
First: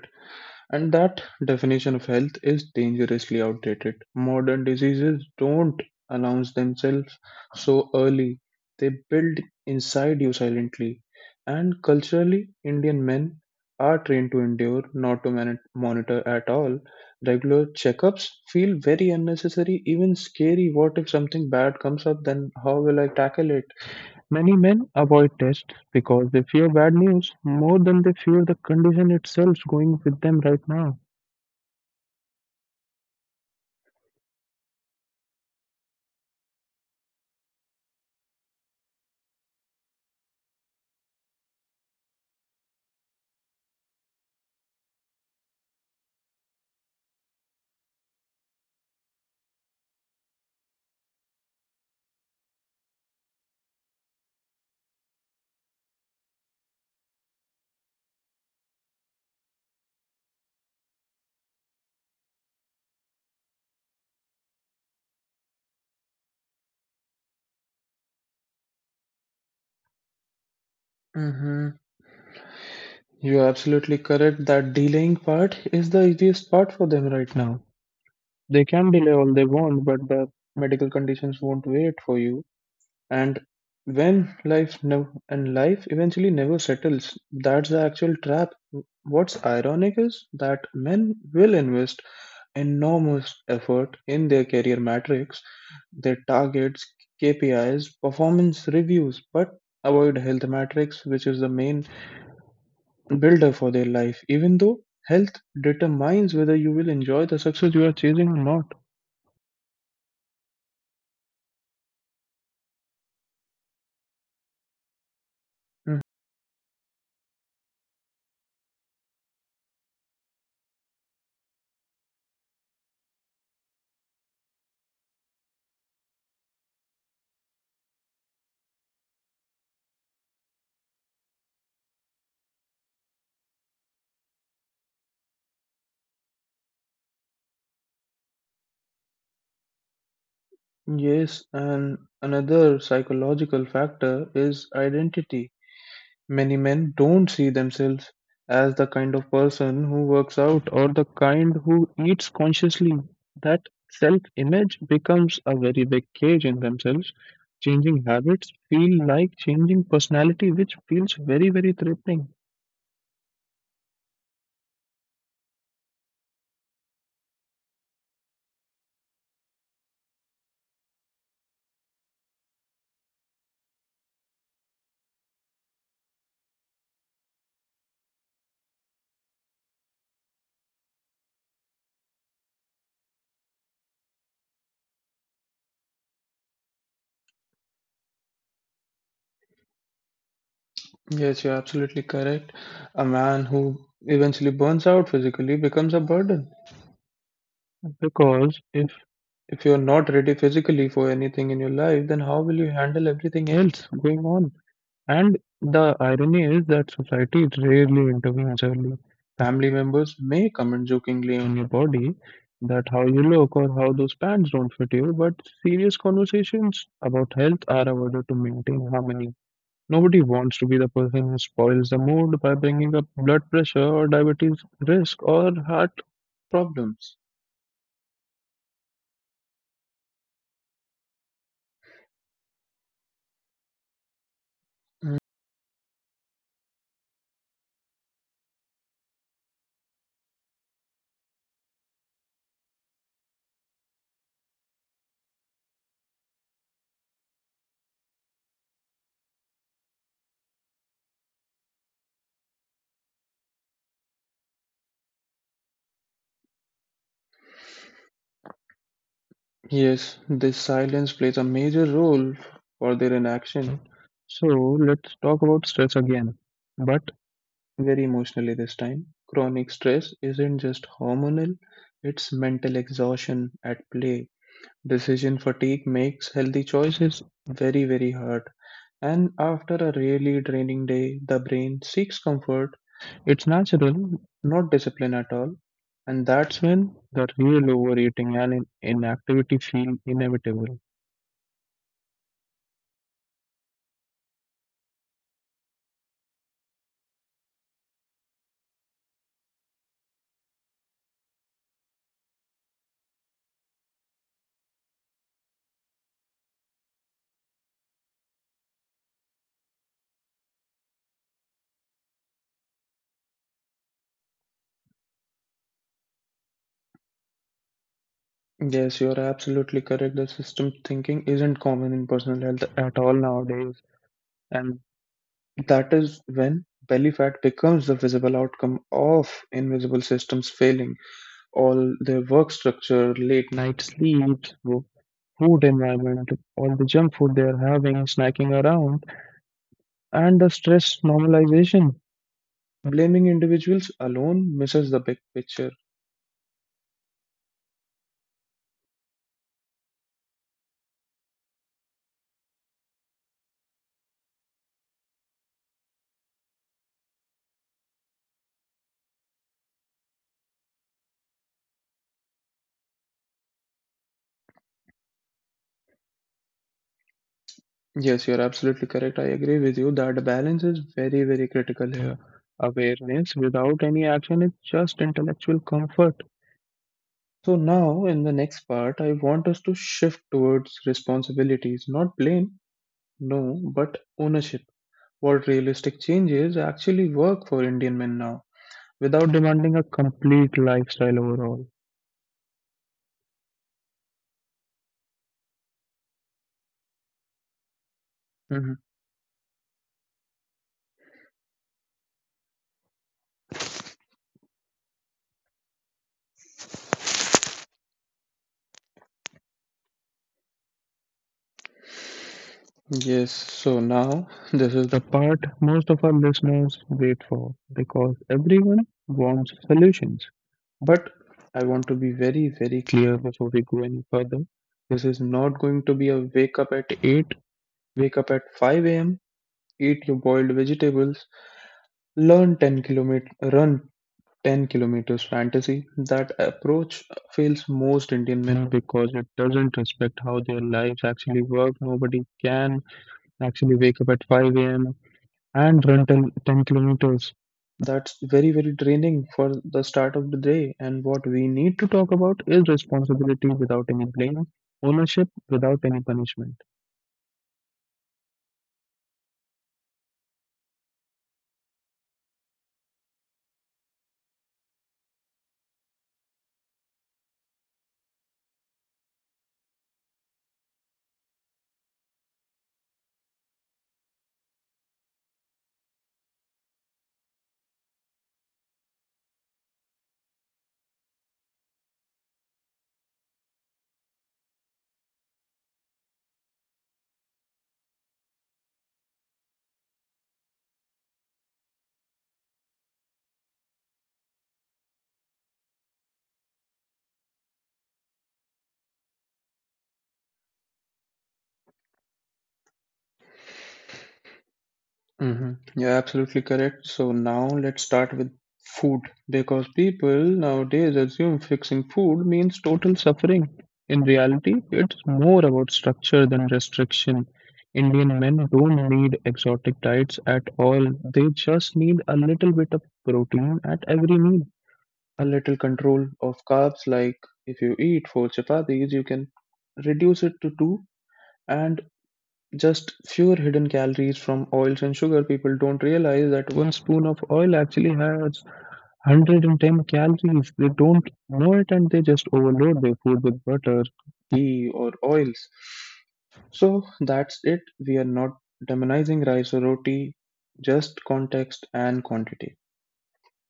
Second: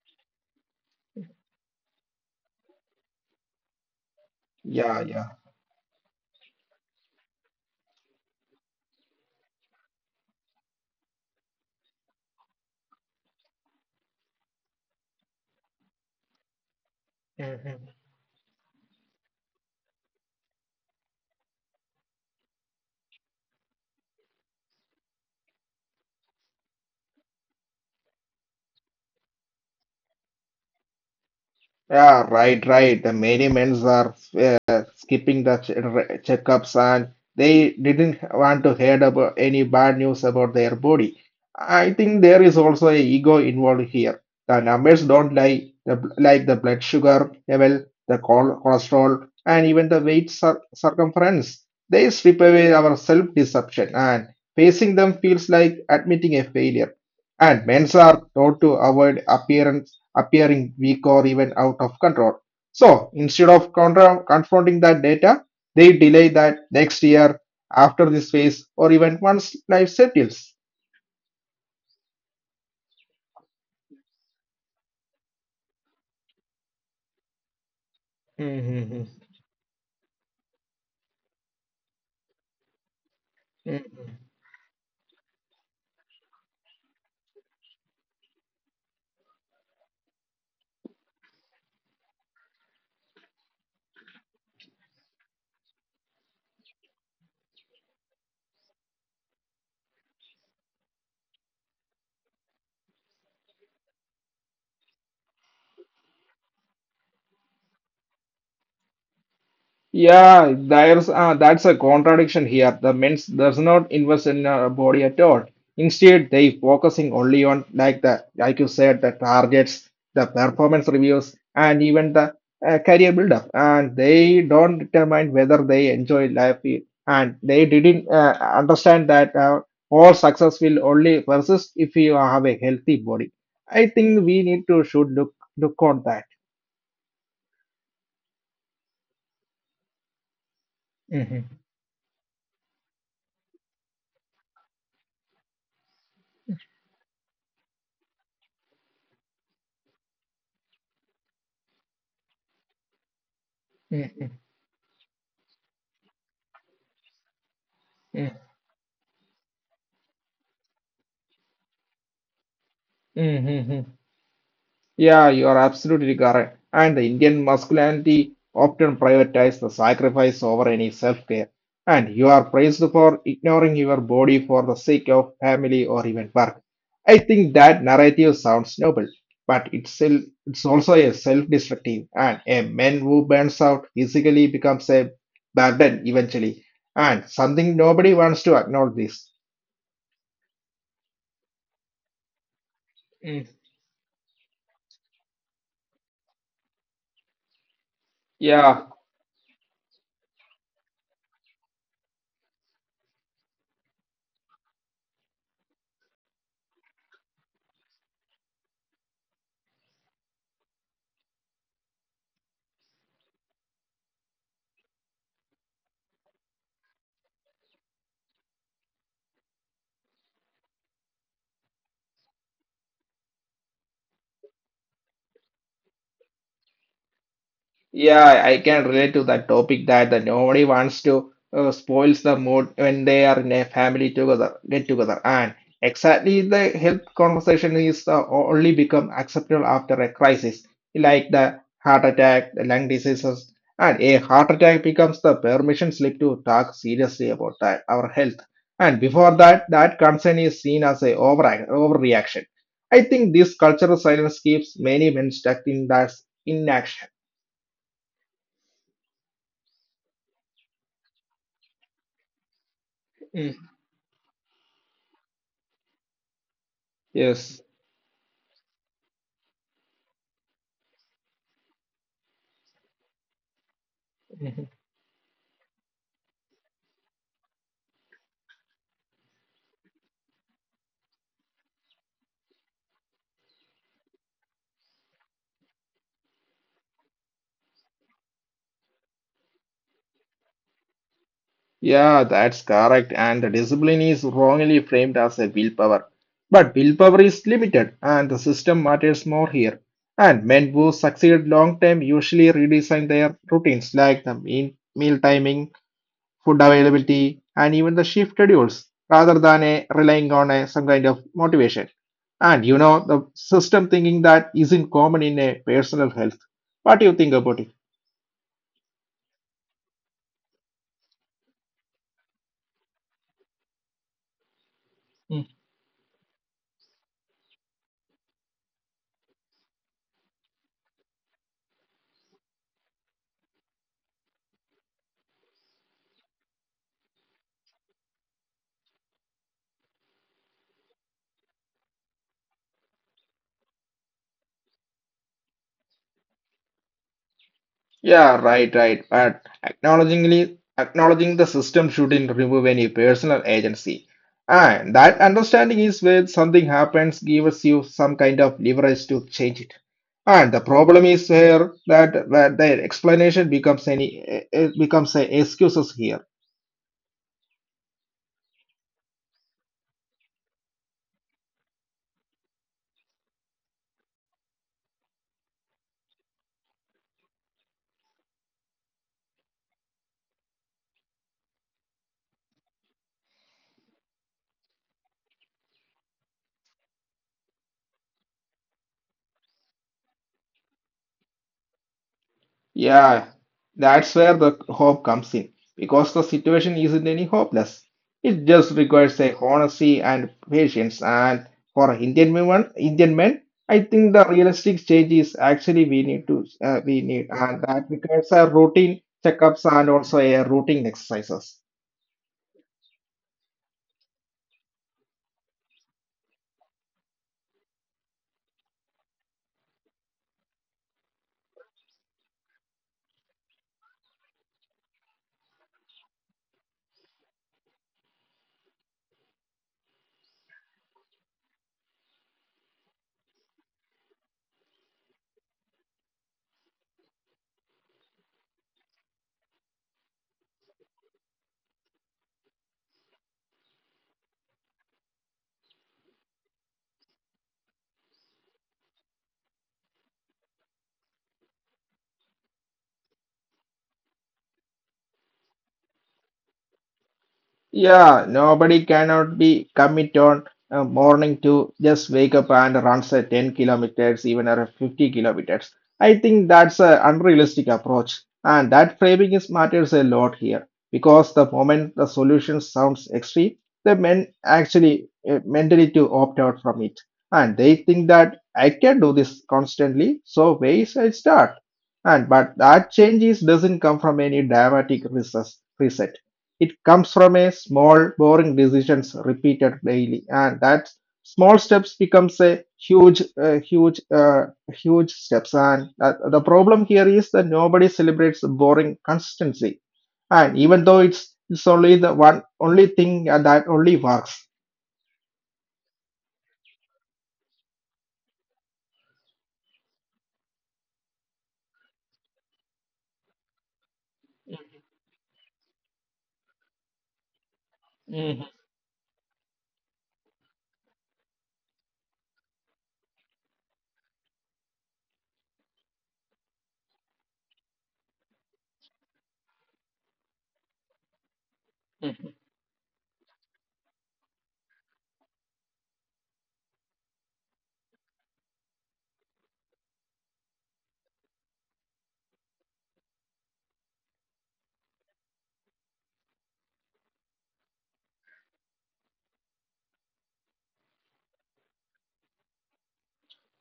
Speaker 1: And that definition of health is dangerously outdated. Modern diseases
Speaker 2: Yeah,
Speaker 1: don't announce themselves so early, they build inside you silently. And culturally, Indian men are trained to endure, not to monitor at all. Regular
Speaker 2: yeah.
Speaker 1: checkups feel very unnecessary, even scary. What if something bad comes up? Then how will I tackle it? Many men avoid tests because they fear bad news more than they fear the condition itself going with them right now.
Speaker 2: Yeah, right, right. The many men are skipping the checkups, and they didn't want to hear about any bad news about their body. I think there is also a ego involved here. The numbers don't lie, like the blood sugar level, the cholesterol, and even the weight circumference. They strip away our self-deception, and facing them feels like admitting a failure. And men are taught to avoid appearance appearing weak or even out of control. So instead of confronting that data, they delay that next year, after this phase, or even once life settles.
Speaker 1: hmm You're absolutely correct that delaying part is the easiest part for them right now. They
Speaker 2: Mm-hmm.
Speaker 1: can delay all they want, but the medical conditions won't wait for you. And and life eventually never settles, that's the actual trap. What's ironic is that men will invest enormous effort in their career matrix, their targets, KPIs, performance reviews, but avoid health matrix, which is the main builder for their life, even though health determines whether you will enjoy the success you are chasing or not.
Speaker 2: Yeah, there's that's a contradiction here. The men's does not invest in our body at all.
Speaker 1: Mm.
Speaker 2: Instead, they focusing only on like the, like you said, the targets, the performance reviews, and even the career buildup. And they don't determine whether they enjoy life, and they didn't understand that all success will only persist if you have a healthy body. I think we need to should look look on that. Hmm.
Speaker 1: Yes, and another psychological factor is identity. Many men don't see themselves as the kind of person who works out or the kind who eats consciously. That self image becomes a very big cage in themselves. Changing
Speaker 2: Hmm.
Speaker 1: habits feel like changing personality, which feels very, very threatening.
Speaker 2: Hmm. Yeah, you are absolutely correct. And the Indian masculinity often prioritizes the sacrifice over any self care. And you are praised for ignoring your body for the sake of family or even work. I think that narrative sounds noble, but it's also a self destructive. And a man who burns out physically becomes a burden eventually. And something nobody wants to acknowledge this.
Speaker 1: Yes, you're absolutely correct. A
Speaker 2: Mm.
Speaker 1: man who eventually burns out physically becomes a burden. Because
Speaker 2: Yeah,
Speaker 1: if you're not ready physically for anything in your life, then how will you handle everything else going on? And the irony is that society rarely intervenes early. Family members may comment jokingly on your body that how you look or how those pants don't fit you, but serious conversations about health are avoided to maintain harmony. Nobody wants to be the person who spoils the mood by bringing up blood pressure or diabetes risk or heart problems.
Speaker 2: Yeah, I can relate to that topic that the nobody wants to spoils the mood when they are in a family together get together.
Speaker 1: Mm,
Speaker 2: And exactly the health conversation is only become acceptable after a crisis, like the heart attack, the lung diseases, and a heart attack becomes the permission slip to talk seriously about that, our health. And before that, that concern is seen as a overreaction. I think this cultural silence keeps many men stuck in that inaction.
Speaker 1: Yes, this silence plays a major role for their inaction. So let's talk about stress again, but
Speaker 2: Yes.
Speaker 1: very emotionally this time. Chronic stress isn't just hormonal, it's mental exhaustion at play.
Speaker 2: Mhm.
Speaker 1: Decision fatigue makes healthy choices very, very hard. And after a really draining day, the brain seeks comfort. It's natural, not discipline at all, and that's when the real overeating and inactivity feel inevitable.
Speaker 2: Yeah, that's correct. And the discipline is wrongly framed as a willpower. But willpower is limited, and the system matters more here. And men who succeed long term usually redesign their routines like the meal timing, food availability, and even the shift schedules rather than a, relying on a, some kind of motivation. And the system thinking that isn't common in a personal health. What do you think about it?
Speaker 1: Yes, you're absolutely correct. The system thinking isn't common in personal health at all nowadays, and that is when belly fat becomes the visible outcome of invisible systems failing. All their work structure, late night sleeps, food environment, all the junk food they are having, snacking around, and the stress normalization. Blaming individuals alone misses the big picture.
Speaker 2: Yeah, right, right. But acknowledging the system shouldn't remove any personal agency. And that understanding is when something happens, gives you some kind of leverage to change it. And the problem is here that their explanation becomes any it becomes a excuses here.
Speaker 1: Yes, you're absolutely correct. I agree with you that balance is very, very critical here. Awareness without any action is just intellectual comfort. So, now in the next part, I want us to shift towards responsibilities, not blame, no, but ownership. What realistic changes actually work for Indian men now without demanding a complete lifestyle overhaul.
Speaker 2: Yeah, that's where the hope comes in because the situation isn't any hopeless. It just
Speaker 1: Mm-hmm.
Speaker 2: requires a honesty and patience. And for Indian women, Indian men, I think the realistic change is actually we need and that requires a routine checkups and also a routine exercises.
Speaker 1: Yes, so now *laughs* this is the part most of our listeners wait for because everyone wants solutions. But I want to be very, very clear before we go any further. This is not going to be a wake up at 8, wake up at 5 a.m., eat your boiled vegetables, learn 10-kilometer, run 10 kilometers fantasy. That approach fails most Indian men because it doesn't respect how their lives actually work. Nobody can actually wake up at 5 a.m. and run 10 kilometers. That's very, very draining for the start of the day. And what we need to talk about is responsibility without any blame, ownership without any punishment.
Speaker 2: Yeah, nobody cannot be commit on a morning to just wake up and runs a 10 kilometers, even a 50 kilometers. I think that's an unrealistic approach, and that framing is matters a lot here because the moment the solution sounds extreme, the men actually mentally to opt out from it, and they think that I can do this constantly, so where should I start? And but that changes doesn't come from any dramatic reset. It comes from a small, boring decisions repeated daily, and that small steps becomes a huge steps. And the problem here is that nobody celebrates boring consistency, and even though it's only the one only thing that only works.
Speaker 1: You're absolutely correct. So now let's start with food because people nowadays assume fixing food means total suffering. In reality, it's more about structure than restriction. Indian men don't need exotic diets at all. They just need a little bit of protein at every meal, a little control of carbs. Like if you eat four chapatis, you can reduce it to two and just fewer hidden calories from oils and sugar. People don't realize that one spoon of oil actually has 110 calories. They don't know it and they just overload their food with butter, ghee, or oils. So that's it. We are not demonizing rice or roti, just context and quantity.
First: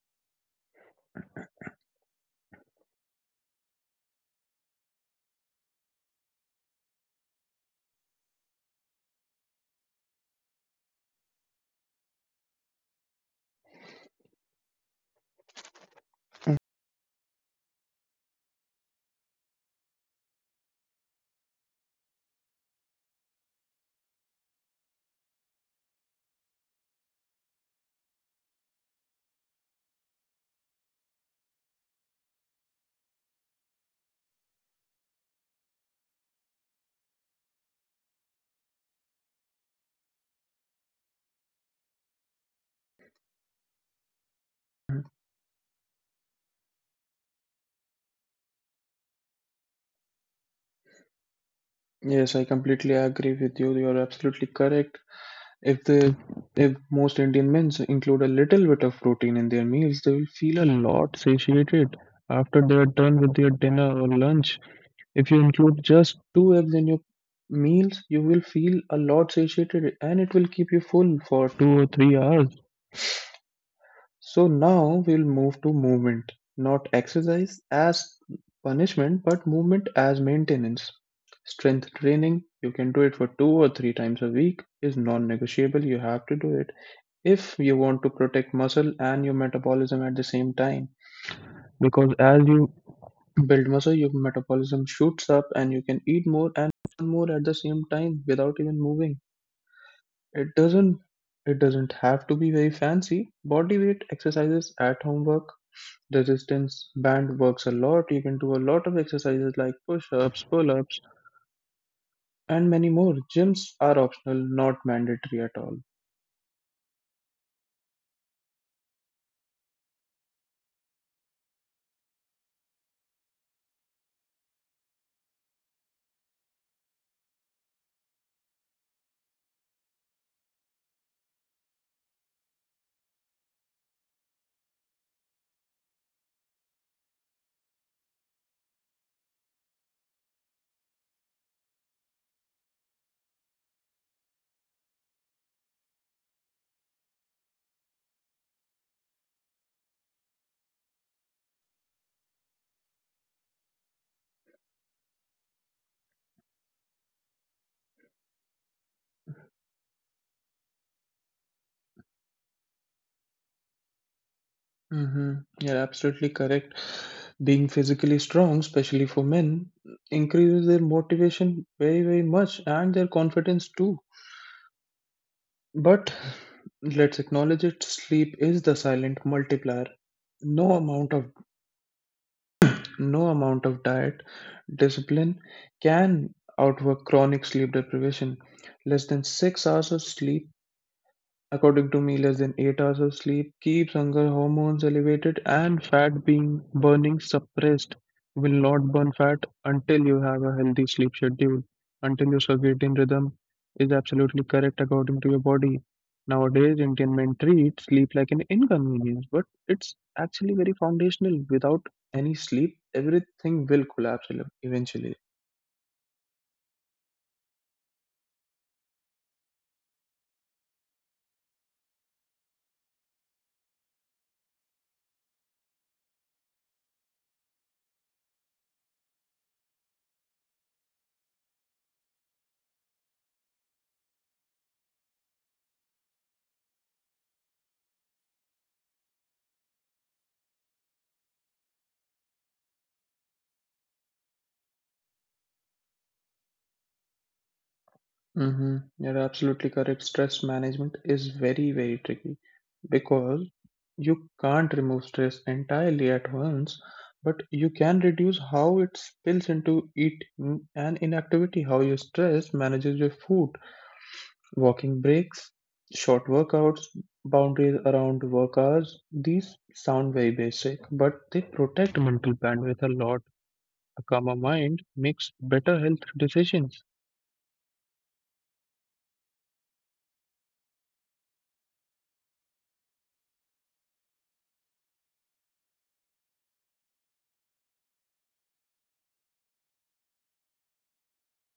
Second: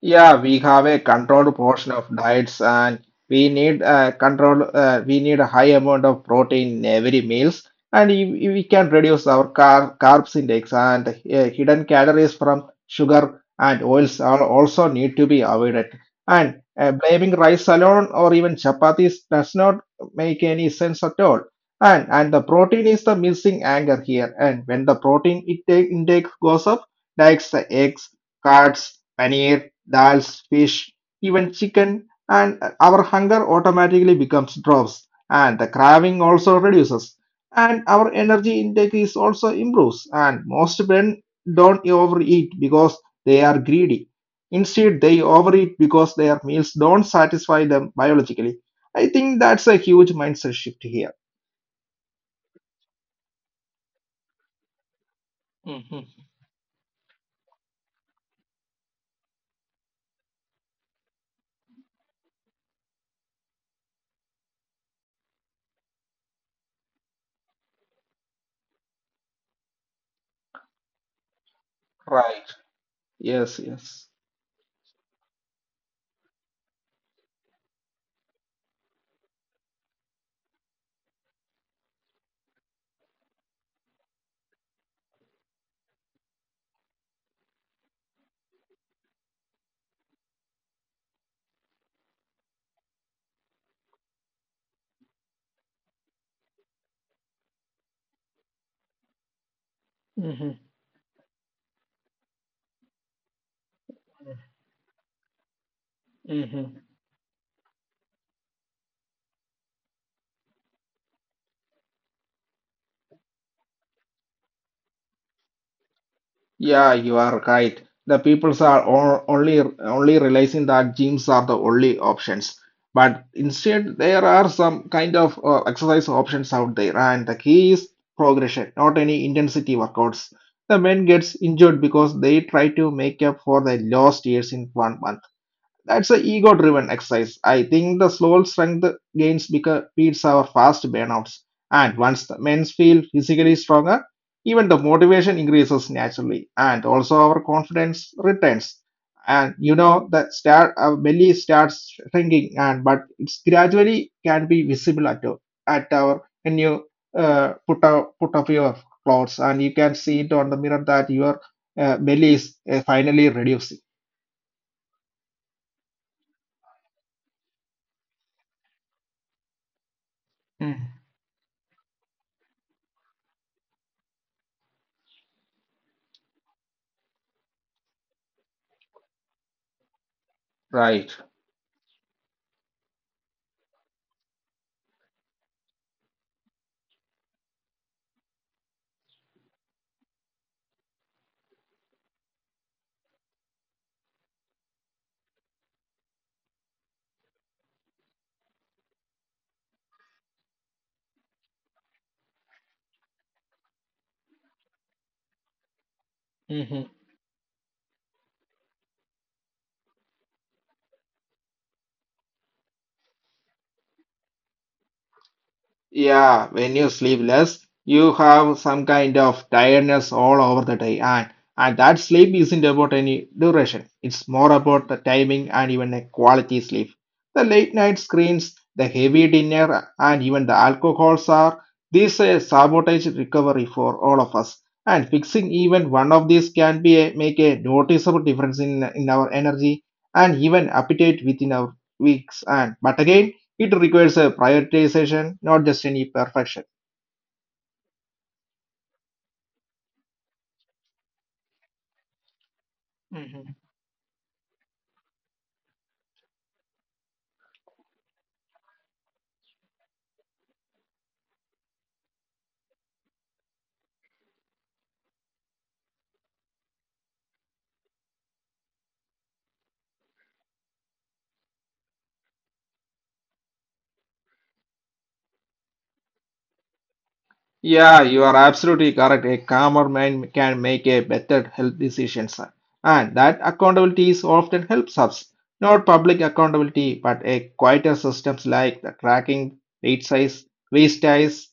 Speaker 2: Yeah, we have a controlled portion of diets and we need a high amount of protein in every meals and if we can reduce our carbs index and hidden calories from sugar and oils are also need to be avoided. And blaming rice alone or even chapatis does not make any sense at all. and the protein is the missing anchor here. And when the protein intake goes up, like the eggs, cards, paneer dals, fish, even chicken, and our hunger automatically becomes drops, and the craving also reduces, and our energy intake is also improves. And most men don't overeat because they are greedy. Instead, they overeat because their meals don't satisfy them biologically. I think that's a huge mindset shift here.
Speaker 1: Yes, I completely agree with you. You're absolutely correct. If the
Speaker 2: Mhm.
Speaker 1: if most Indian men include a little bit of protein in their meals, they will feel a lot satiated after they are done with their dinner or lunch. If you include just two eggs in your meals, you will feel a lot satiated and it will keep you full for two or three
Speaker 2: Right.
Speaker 1: hours.
Speaker 2: Yes, yes.
Speaker 1: So now we'll move to movement, not exercise as punishment, but movement as maintenance. Strength training, you can do it for two or three times a week, is non negotiable. You have to do it if you want to protect muscle and your metabolism at the same time. Because as you build muscle, your metabolism shoots up, and you can eat more and more at the same time without even moving. It
Speaker 2: Mhm.
Speaker 1: doesn't it doesn't have to be very fancy. Body weight exercises at home work.
Speaker 2: Mhm.
Speaker 1: Resistance band works a lot. You can do a lot of exercises like push ups, pull ups, and many more. Gyms are optional, not mandatory at all.
Speaker 2: Yeah, you are right. The peoples are only realizing that gyms are the only options. But instead, there are some kind of exercise options out there, and the key is progression, not any intensity workouts. The men gets injured because they try to make up for the lost years in one month. That's a ego driven exercise. I think the slow strength gains beats our fast burnouts. And once the men feel physically stronger, even the motivation increases naturally. And also our confidence returns. And our belly starts shrinking, and but it's gradually can be visible at our when you put off your clothes, and you can see it on the mirror that your belly is finally reducing.
Speaker 1: Mm-hmm. You're absolutely correct. Being physically strong, especially for men, increases their
Speaker 2: Mm.
Speaker 1: motivation very, very much and their confidence too. But let's acknowledge it, sleep is the silent multiplier. No amount
Speaker 2: Right.
Speaker 1: of no amount of diet discipline can outwork chronic sleep deprivation. Less than 6 hours of sleep. According to me, less than 8 hours of sleep keeps hunger hormones elevated and fat being burning suppressed. You will not burn fat until you have a healthy sleep schedule, until your circadian rhythm is absolutely correct according to your body. Nowadays, Indian men treat sleep like an inconvenience, but it's actually very foundational. Without any sleep, everything will collapse eventually.
Speaker 2: Yeah, when you sleep less, you have some kind of tiredness all over the day, and that sleep isn't about any duration. It's more about the timing and even a quality sleep. The late night screens, the heavy dinner, and even the alcohols are these a sabotage recovery for all of us. And fixing even one of these can be a, make a noticeable difference in our energy and even appetite within our weeks. And but again it requires a prioritization, not just any perfection.
Speaker 1: Mm-hmm. You're absolutely correct. Stress management is very, very tricky because
Speaker 2: Mhm.
Speaker 1: you can't remove stress entirely at once, but you can reduce how it spills into eating and inactivity, how your stress manages your food, walking breaks, short workouts, boundaries around work hours. These sound very basic, but they protect mental bandwidth a lot. A calmer mind makes better health decisions.
Speaker 2: Yeah, you are absolutely correct. A calmer mind can make a better health decisions, and that accountability is often helps us. Not public accountability, but a quieter systems like the tracking weight size, waist size,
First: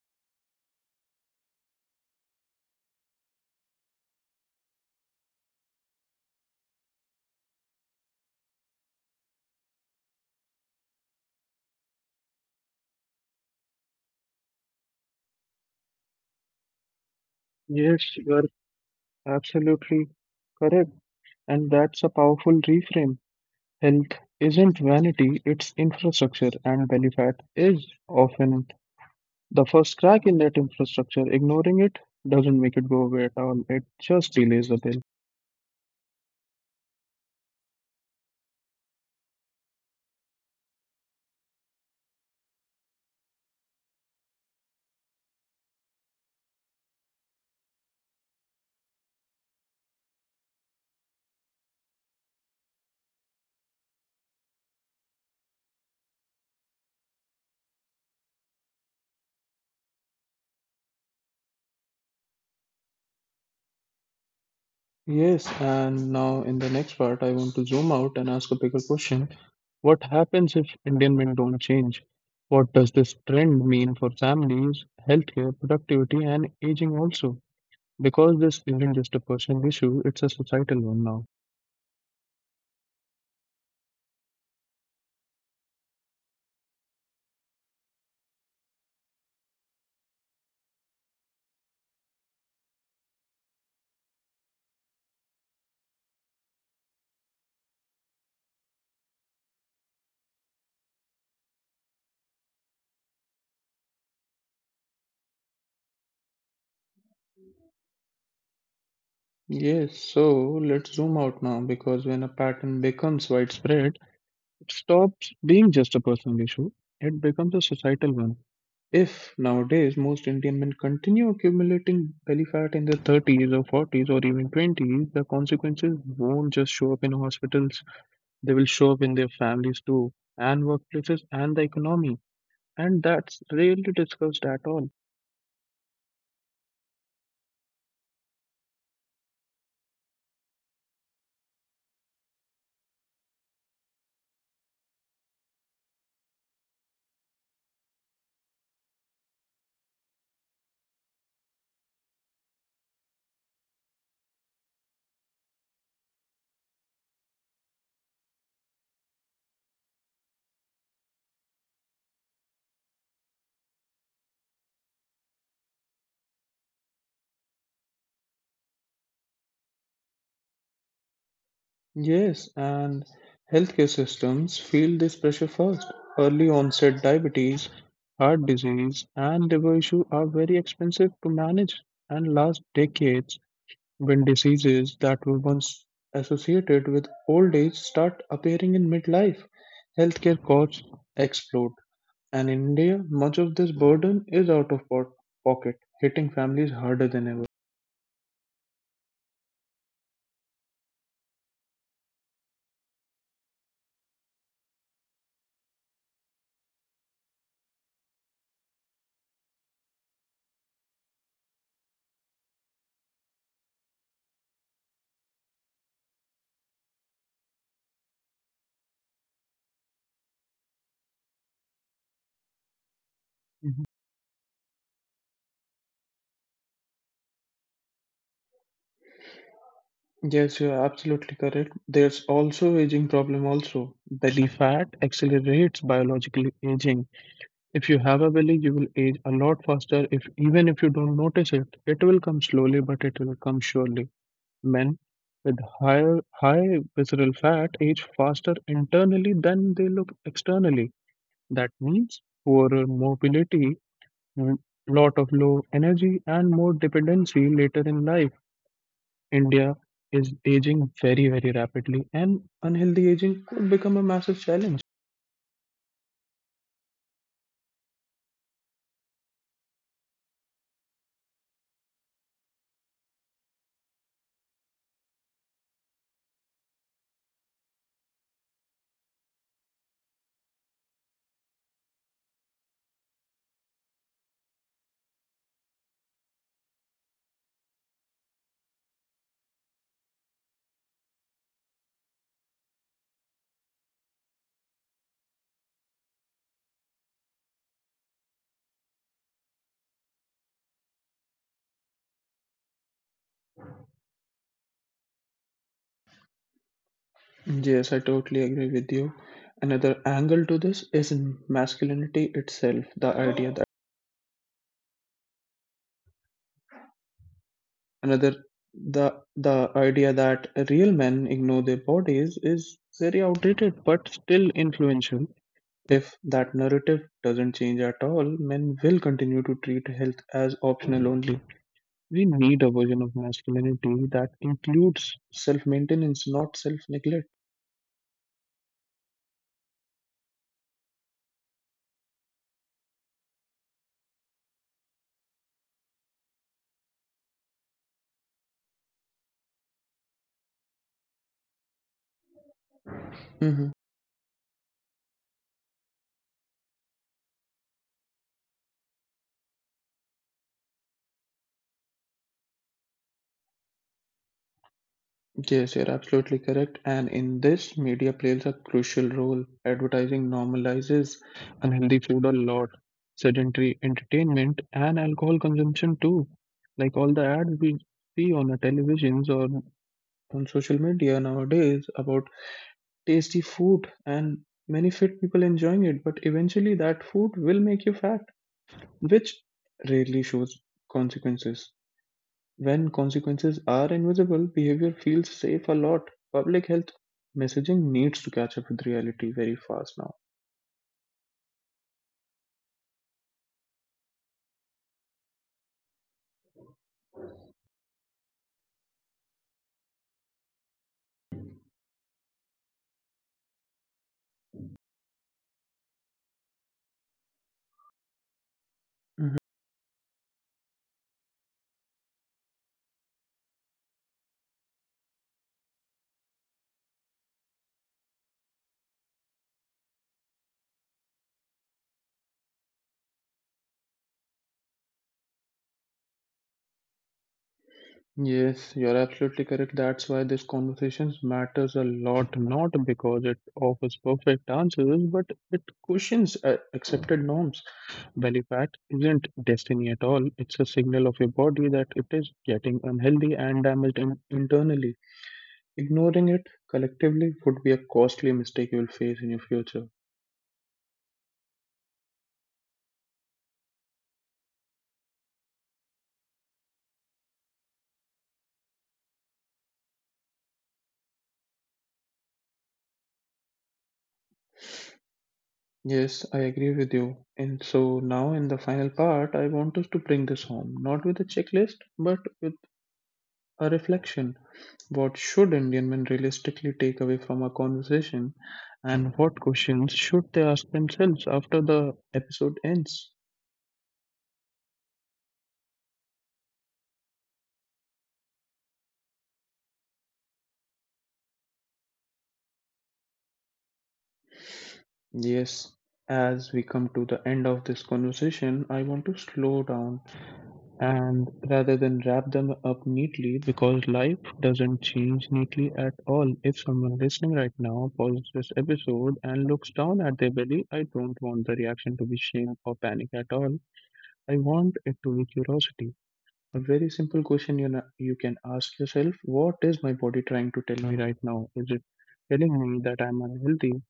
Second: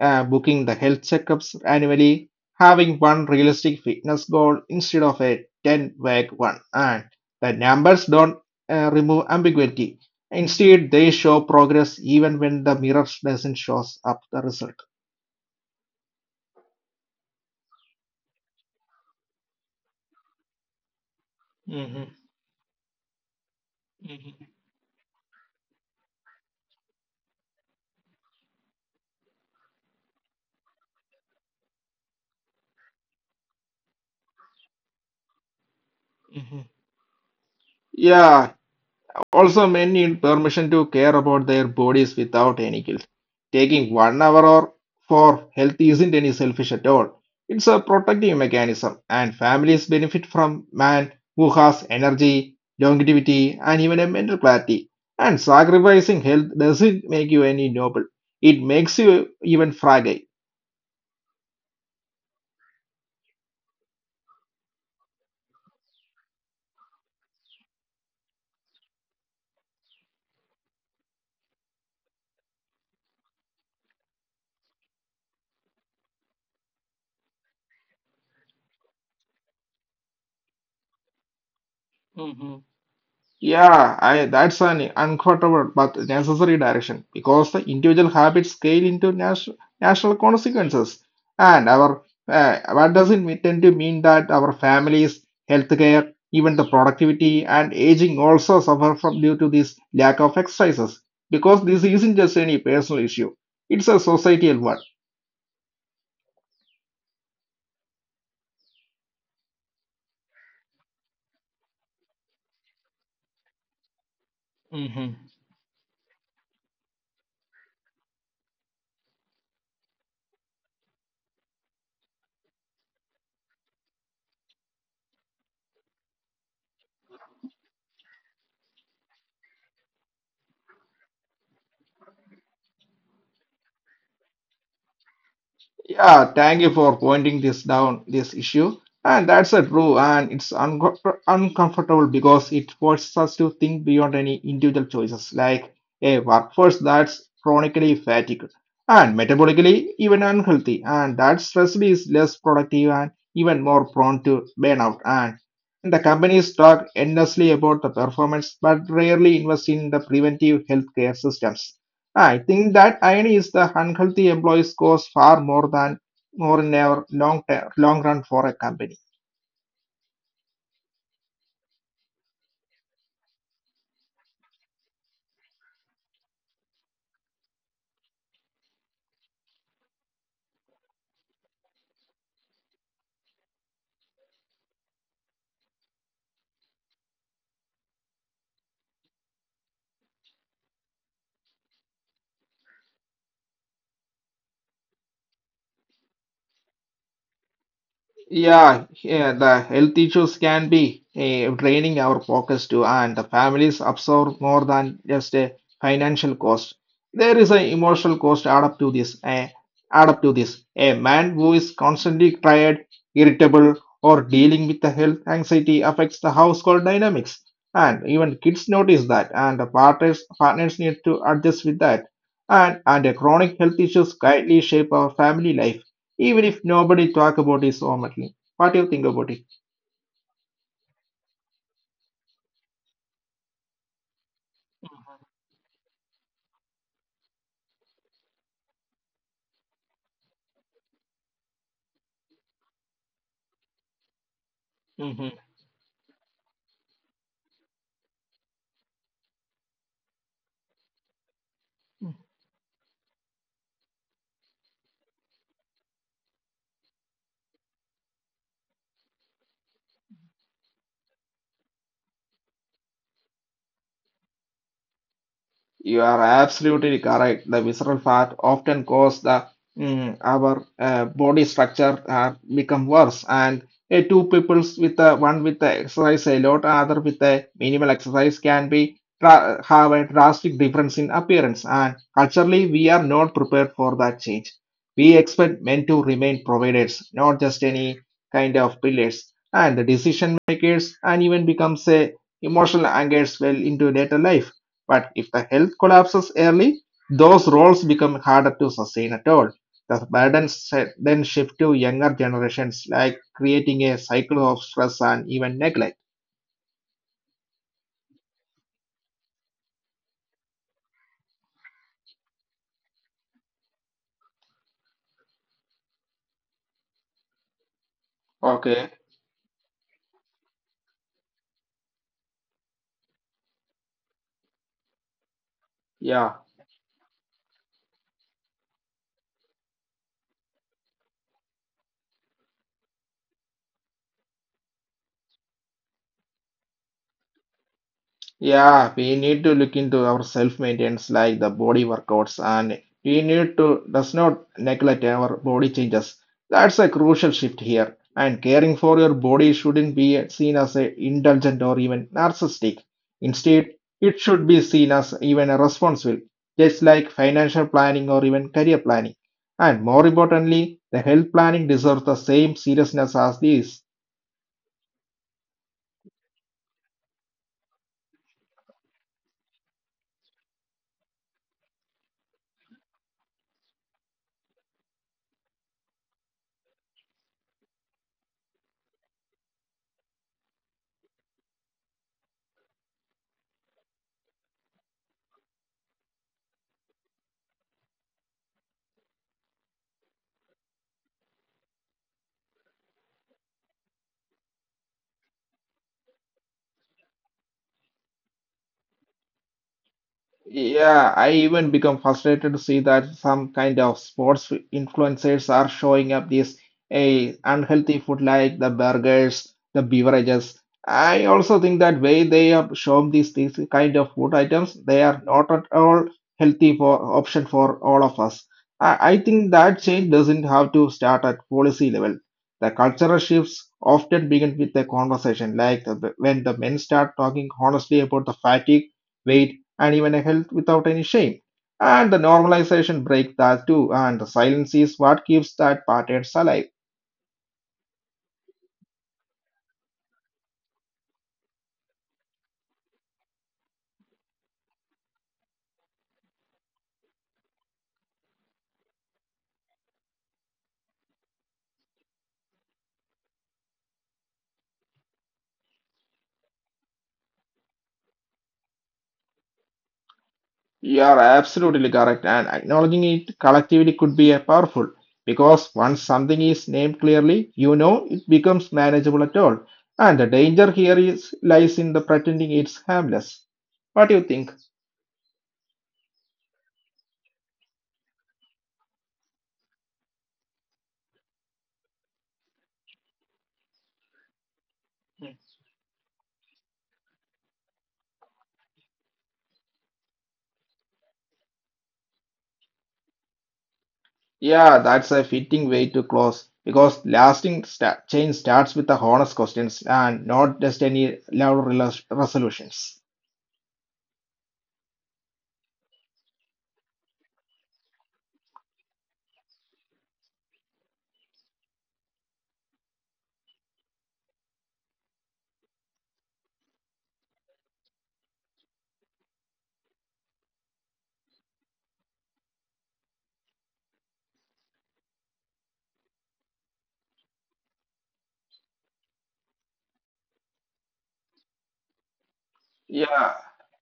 Speaker 2: booking the health checkups annually, having one realistic fitness goal instead of a 10 vague one, and the numbers don't remove ambiguity. Instead, they show progress even when the mirror doesn't shows up the result.
Speaker 1: Yes, you are absolutely correct. And that's a powerful reframe. Health
Speaker 2: Mhm,
Speaker 1: isn't vanity, it's infrastructure, and belly fat is often the first crack in that infrastructure. Ignoring it doesn't make it go away at all, it just delays the bill.
Speaker 2: mhm. Yeah, also men need permission to care about their bodies without any guilt. Taking one hour or for health isn't any selfish at all. It's a protective mechanism, and families benefit from man who has energy, longevity, and even a mental clarity. And sacrificing health doesn't make you any noble. It makes you even fragile.
Speaker 1: Yes, and now in the next part, I want to zoom out and ask a bigger question. What happens if Indian men don't change? What does this trend mean for families, healthcare, productivity, and aging also? Because this isn't just a personal issue, it's a societal one now.
Speaker 2: Yeah, that's an uncomfortable but necessary direction because the individual habits scale into national consequences. And our what does tend to mean that our families, healthcare, even the productivity and aging also suffer from due to this lack of exercises because this isn't just any personal issue; it's a societal
Speaker 1: Yes, so let's zoom out now because when a pattern becomes widespread, it
Speaker 2: one.
Speaker 1: stops being just a personal issue, it becomes a societal one. If nowadays most Indian men continue accumulating belly fat in their 30s or 40s or even 20s, the consequences won't just show up in hospitals, they will show up in their families too, and workplaces and the economy. And that's rarely discussed at all.
Speaker 2: Yeah, thank you for pointing this down, this issue. And that's a true, and it's uncomfortable because it forces us to think beyond any individual choices, like a workforce that's chronically fatigued and metabolically even unhealthy, and that stress is less productive and even more prone to burnout. And the companies talk endlessly about the performance, but rarely invest in the preventive healthcare systems. I think that irony is the unhealthy employees cost far more than more in a long long run for a company.
Speaker 1: Yes, and healthcare systems feel this pressure first. Early onset diabetes, heart disease, and liver issue are very expensive to manage and last decades when diseases that were once associated with old age start appearing in midlife. Healthcare costs explode, and in India, much of this burden is out of pocket, hitting families harder than ever.
Speaker 2: Yeah, yeah, the health issues can be draining our pockets too, and the families absorb more than just a financial cost. There is an emotional cost add up to this. A man who is constantly tired, irritable, or dealing with the health anxiety affects the household dynamics, and even kids notice that, and the partners need to adjust with that. and the chronic health issues quietly shape our family life even if nobody talk about it so much. What do you think about it?
Speaker 1: Yes, you are absolutely correct. There's also aging problem also. Belly fat accelerates biological aging. If you have a belly, you will age a lot faster if even if you don't notice it. It will come slowly, but it will come surely. Men
Speaker 2: hmm
Speaker 1: with high visceral fat age faster internally than they look externally. That means poorer mobility, mm, lot of low energy and more dependency later in life. India is aging very, very rapidly, and unhealthy aging could become a massive challenge.
Speaker 2: You are absolutely correct. The visceral fat often cause our body structure become worse. And two peoples with one with the exercise a lot, other with the minimal exercise can have a drastic difference in appearance. And culturally, we are not prepared for that change. We expect men to remain providers, not just any kind of pillars. And the decision makers, and even becomes a emotional angers well into later life, but if the health collapses early, those roles become harder to sustain at all. The burdens then shift to younger generations, like creating a cycle of stress and even neglect.
Speaker 1: Yes, I totally agree with you. Another angle to this is in masculinity itself. Another
Speaker 2: Okay.
Speaker 1: the the idea that real men ignore their bodies is very outdated but still influential. If
Speaker 2: Yeah.
Speaker 1: that narrative doesn't change at all, men will continue to treat health as optional only. We need a version of masculinity that includes self maintenance, not self neglect.
Speaker 2: Yeah, we need to look into our self-maintenance like the body workouts and we need to does not neglect our body changes. That's a crucial shift here. And caring for your body shouldn't be seen as a indulgent or even narcissistic.
Speaker 1: Hmm
Speaker 2: Instead, it should be seen as even a responsible, just like financial planning or even career planning. And more importantly, the health planning deserves the same seriousness as this.
Speaker 1: Yes, you're absolutely correct. And in this, media plays a crucial role. Advertising normalizes unhealthy food a lot, sedentary entertainment, and alcohol consumption too. Like all the ads we see on the televisions or on social media nowadays about tasty food, and many fit people enjoying it, but eventually that food will make you fat, which rarely shows consequences. When consequences are invisible, behavior feels safe a lot. Public health messaging needs to catch up with reality very fast now.
Speaker 2: Yeah, I even become frustrated to see that some kind of sports influencers are showing up these a unhealthy food like the burgers, the beverages. I also think that way they have shown these kind of food items, they are not at all healthy for option for all of us. I
Speaker 1: Mhm.
Speaker 2: think that change doesn't have to start at policy level. The cultural shifts often begin with a conversation, like when the men start talking honestly about the fatigue weight and even a health without any shame. And the normalization break that too, and the silence is what keeps that pattern alive.
Speaker 1: Yes, you're absolutely correct. That's why this conversation matters a lot, not because it offers perfect answers, but it questions accepted norms. Belly fat isn't destiny at all. It's a signal of your body that it is getting unhealthy and damaged internally. Ignoring it collectively would be a costly mistake you will face in your future.
Speaker 2: You are absolutely correct, and acknowledging it collectively could be a powerful because once something is named clearly, you know it becomes manageable at all. And the danger here is lies in the pretending it's harmless. What do you think?
Speaker 1: Yes, I agree with you. And so now in the final part, I want us to bring this home, not with a checklist, but with a reflection. What should Indian men realistically take away from our conversation, and what questions should they ask themselves after the episode ends?
Speaker 2: Yeah, that's a fitting way to close because lasting sta change starts with the honest questions and not just any loud resolutions.
Speaker 1: Yes, as we come to the end of this conversation, I want to slow down and rather than wrap them up neatly because life doesn't change neatly at all. If someone listening right now pauses this episode and looks down at their belly, I don't want the reaction to be shame or panic at all. I want it to be curiosity. A very simple question you can ask yourself. What is my body trying to tell me right now? Is it telling me that I'm
Speaker 2: Yeah,
Speaker 1: unhealthy?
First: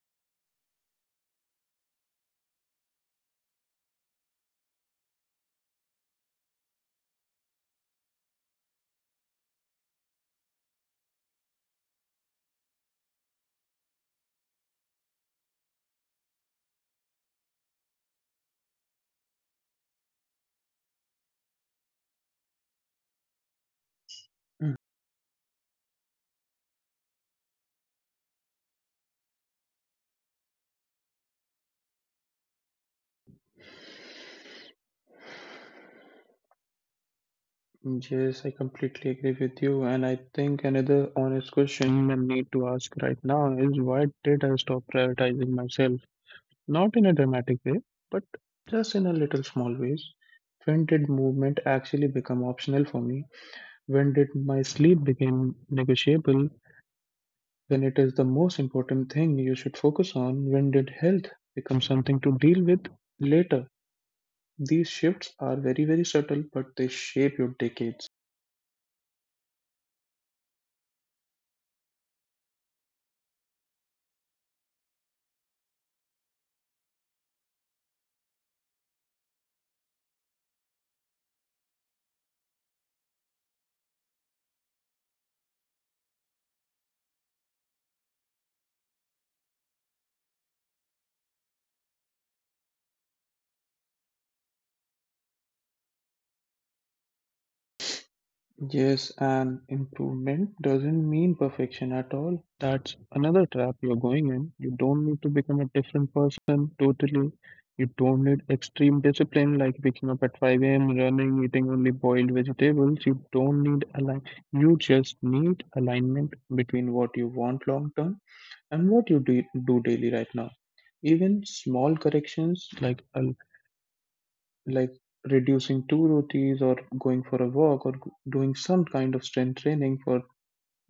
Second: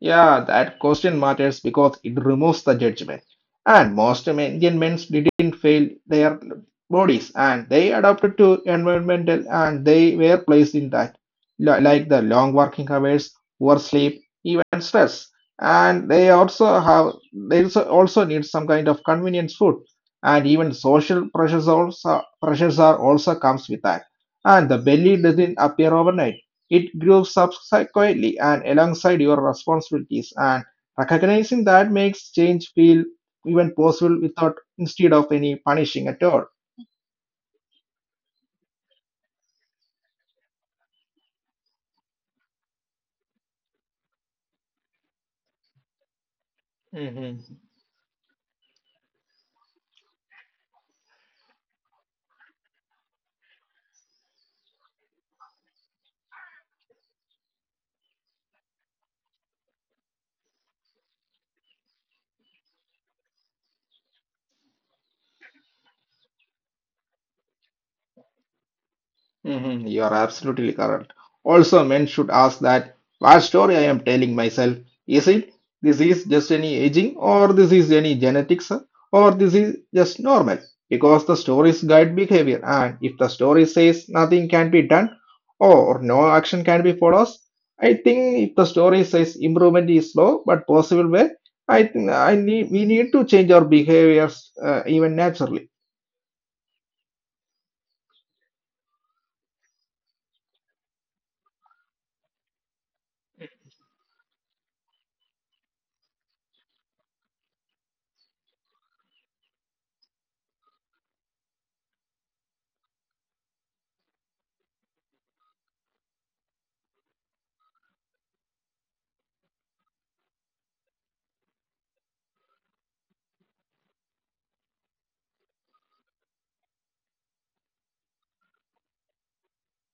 Speaker 2: Yeah, that question matters because it removes the judgment. And most Indian men didn't fail their bodies and they adapted to environmental and they were placed in that, like the long working hours, poor sleep, even stress. And they also need some kind of convenience food. And even social pressures are also comes with that. And the belly doesn't appear overnight. It grew subsequently and alongside your responsibilities, and recognizing that makes change feel even possible without instead of any punishing at all.
Speaker 1: Yes, I completely agree with you. And I think another honest question I need to ask right now is, why did I stop prioritizing myself? Not in a dramatic
Speaker 2: Mm-hmm.
Speaker 1: way, but just in a little small ways. When did movement actually become optional for me? When did my sleep become negotiable? When it is the most important thing you should focus on? When did health become something to deal with later? These shifts are very, very subtle, but they shape your decades.
Speaker 2: Mhm, you are absolutely correct. Also, men should ask that what story I am telling myself. Is it this is just any aging, or this is any genetics, or this is just normal? Because the stories guide behavior, and if the story says nothing can be done or no action can be followed, I think if the story says improvement is slow but possible way, I think I need we need to change our behaviors even naturally.
Speaker 1: Yes, and improvement doesn't mean perfection at all. That's another trap you're going in. You don't need to become a different person totally. You don't need extreme discipline like waking up at 5 a.m., running, eating only boiled vegetables. You don't need a line. You just need alignment between what you want long term and what you do daily right now. Even small corrections like a like reducing two rotis or going for a walk or doing some kind of strength training for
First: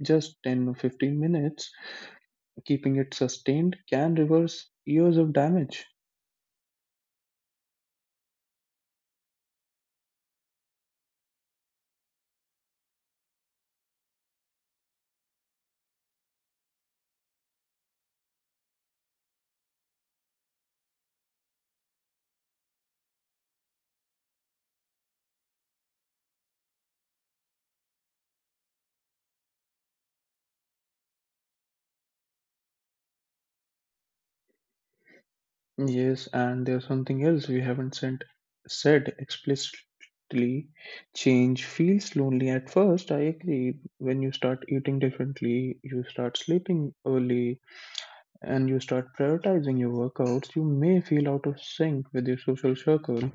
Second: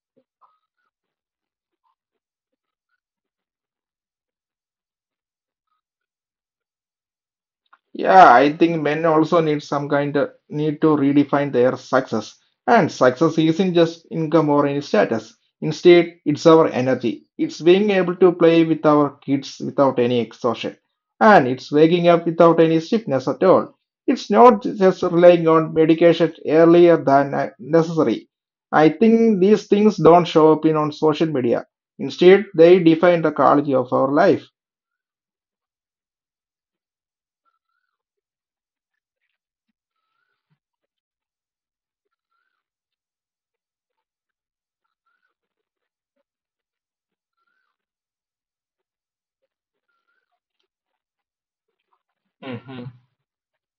Speaker 1: just 10 or 15 minutes, keeping it sustained, can reverse years of damage.
Speaker 2: Yeah, I think men also need some kind of need to redefine their success. And success isn't just income or any status. Instead, it's our energy. It's being able to play with our kids without any exhaustion. And it's waking up without any stiffness at all. It's not just relying on medication earlier than necessary. I think these things don't show up in on social media. Instead, they define the quality of our life.
Speaker 1: Yes, and there's something else we haven't sent, said explicitly. Change feels lonely at first, I agree. When you start eating differently, you start sleeping early, and you start prioritizing your workouts, you may feel out of sync with your social circle.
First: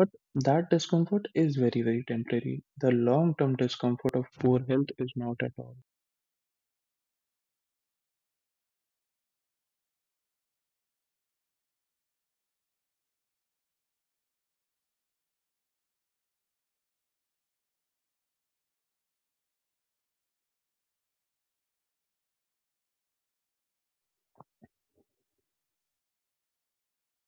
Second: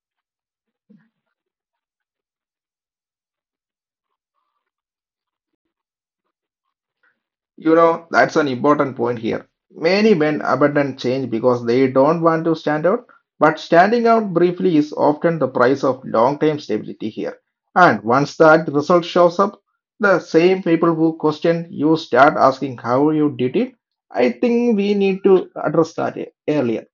Speaker 1: But that discomfort is very, very temporary. The long term discomfort of poor health is not at all.
Speaker 2: You know, that's an important point here. Many men abandon change because they don't want to stand out, but standing out briefly is often the price of long-term stability here. And once that result shows up, the same people who question you start asking how you did it. I think we need to address that earlier.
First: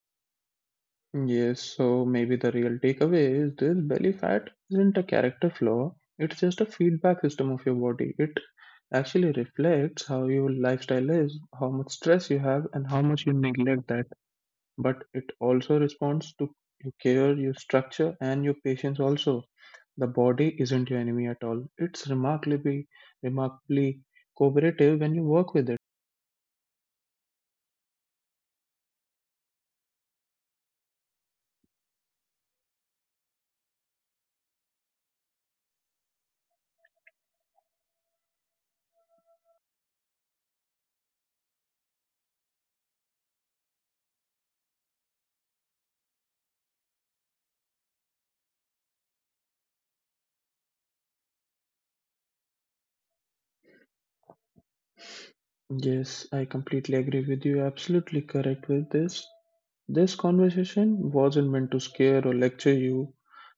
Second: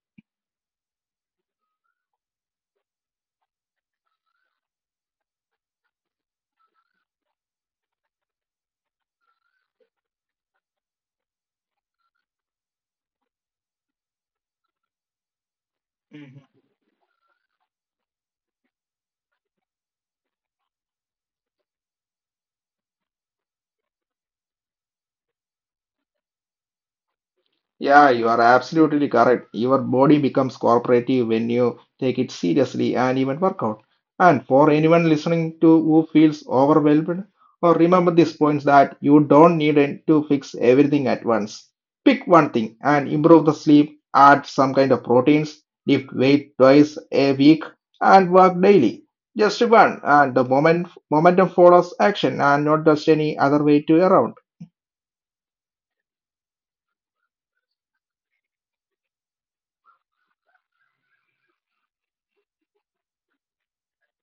Speaker 1: Yes, so maybe the real takeaway is this: belly fat isn't a character flaw, it's just a feedback system of your body. It actually reflects how your lifestyle is, how much stress you have, and how much you neglect that. But it also responds to your care, your structure, and your patience also. The body isn't your enemy at all. It's remarkably cooperative when you work with it.
Speaker 2: Yeah, you are absolutely correct. Your body becomes cooperative when you take it seriously and even work out. And for anyone listening to who feels overwhelmed, or remember these points that you don't need it to fix everything at once. Pick one thing and improve the sleep, add some kind of proteins, lift weight twice a week, and work daily. Just one, and the momentum follows action, and not just any other way to around.
Speaker 1: Yes, I completely agree with you. You're absolutely correct with this. This conversation wasn't meant to scare or lecture you.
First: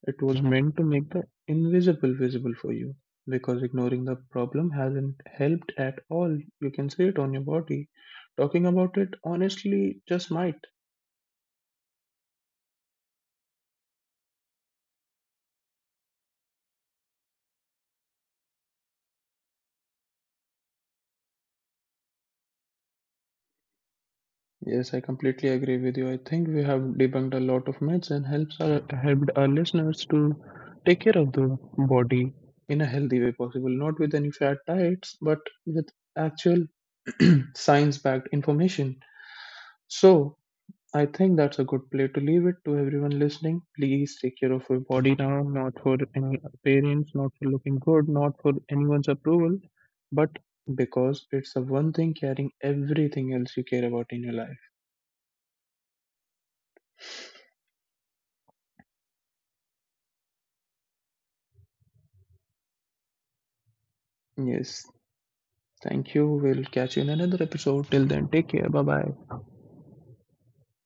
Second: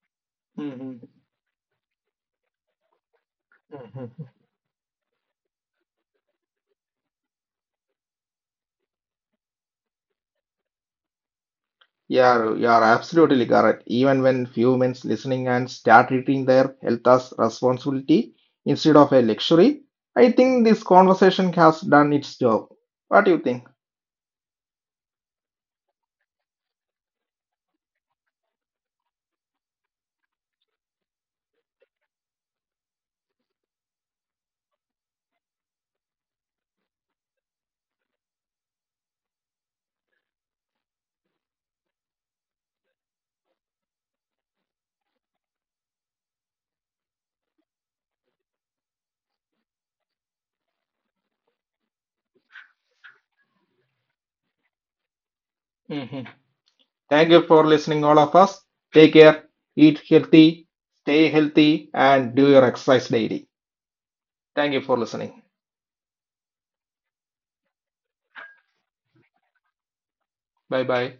Speaker 1: It was meant to make
Speaker 2: Mhm.
Speaker 1: the invisible visible for you. Because ignoring the
Speaker 2: Mhm.
Speaker 1: problem hasn't helped at all. You can see it on your body. Talking about it honestly just might.
Speaker 2: Yeah, you are absolutely correct. Even when few humans listening and start treating their health as responsibility instead of a luxury, I think this conversation has done its job. What do you think?
Speaker 1: Yes, I completely agree with you. I think we have debunked a lot of myths and helped our listeners to take care of the body in a healthy way possible, not with any fat diets, but with actual *clears throat* science-backed information. So, I think that's a good play to leave it to everyone listening. Please take care of your body now, not for any appearance, not for looking good, not for anyone's approval, but because it's the one thing carrying everything else you care about in your life.
Speaker 2: hmm Thank you for listening, all of us. Take care, eat healthy, stay healthy, and do your exercise daily. Thank you for
Speaker 1: Yes,
Speaker 2: listening.
Speaker 1: thank you. We'll catch you in another episode. Till then, take care. Bye bye.
Speaker 2: Bye bye.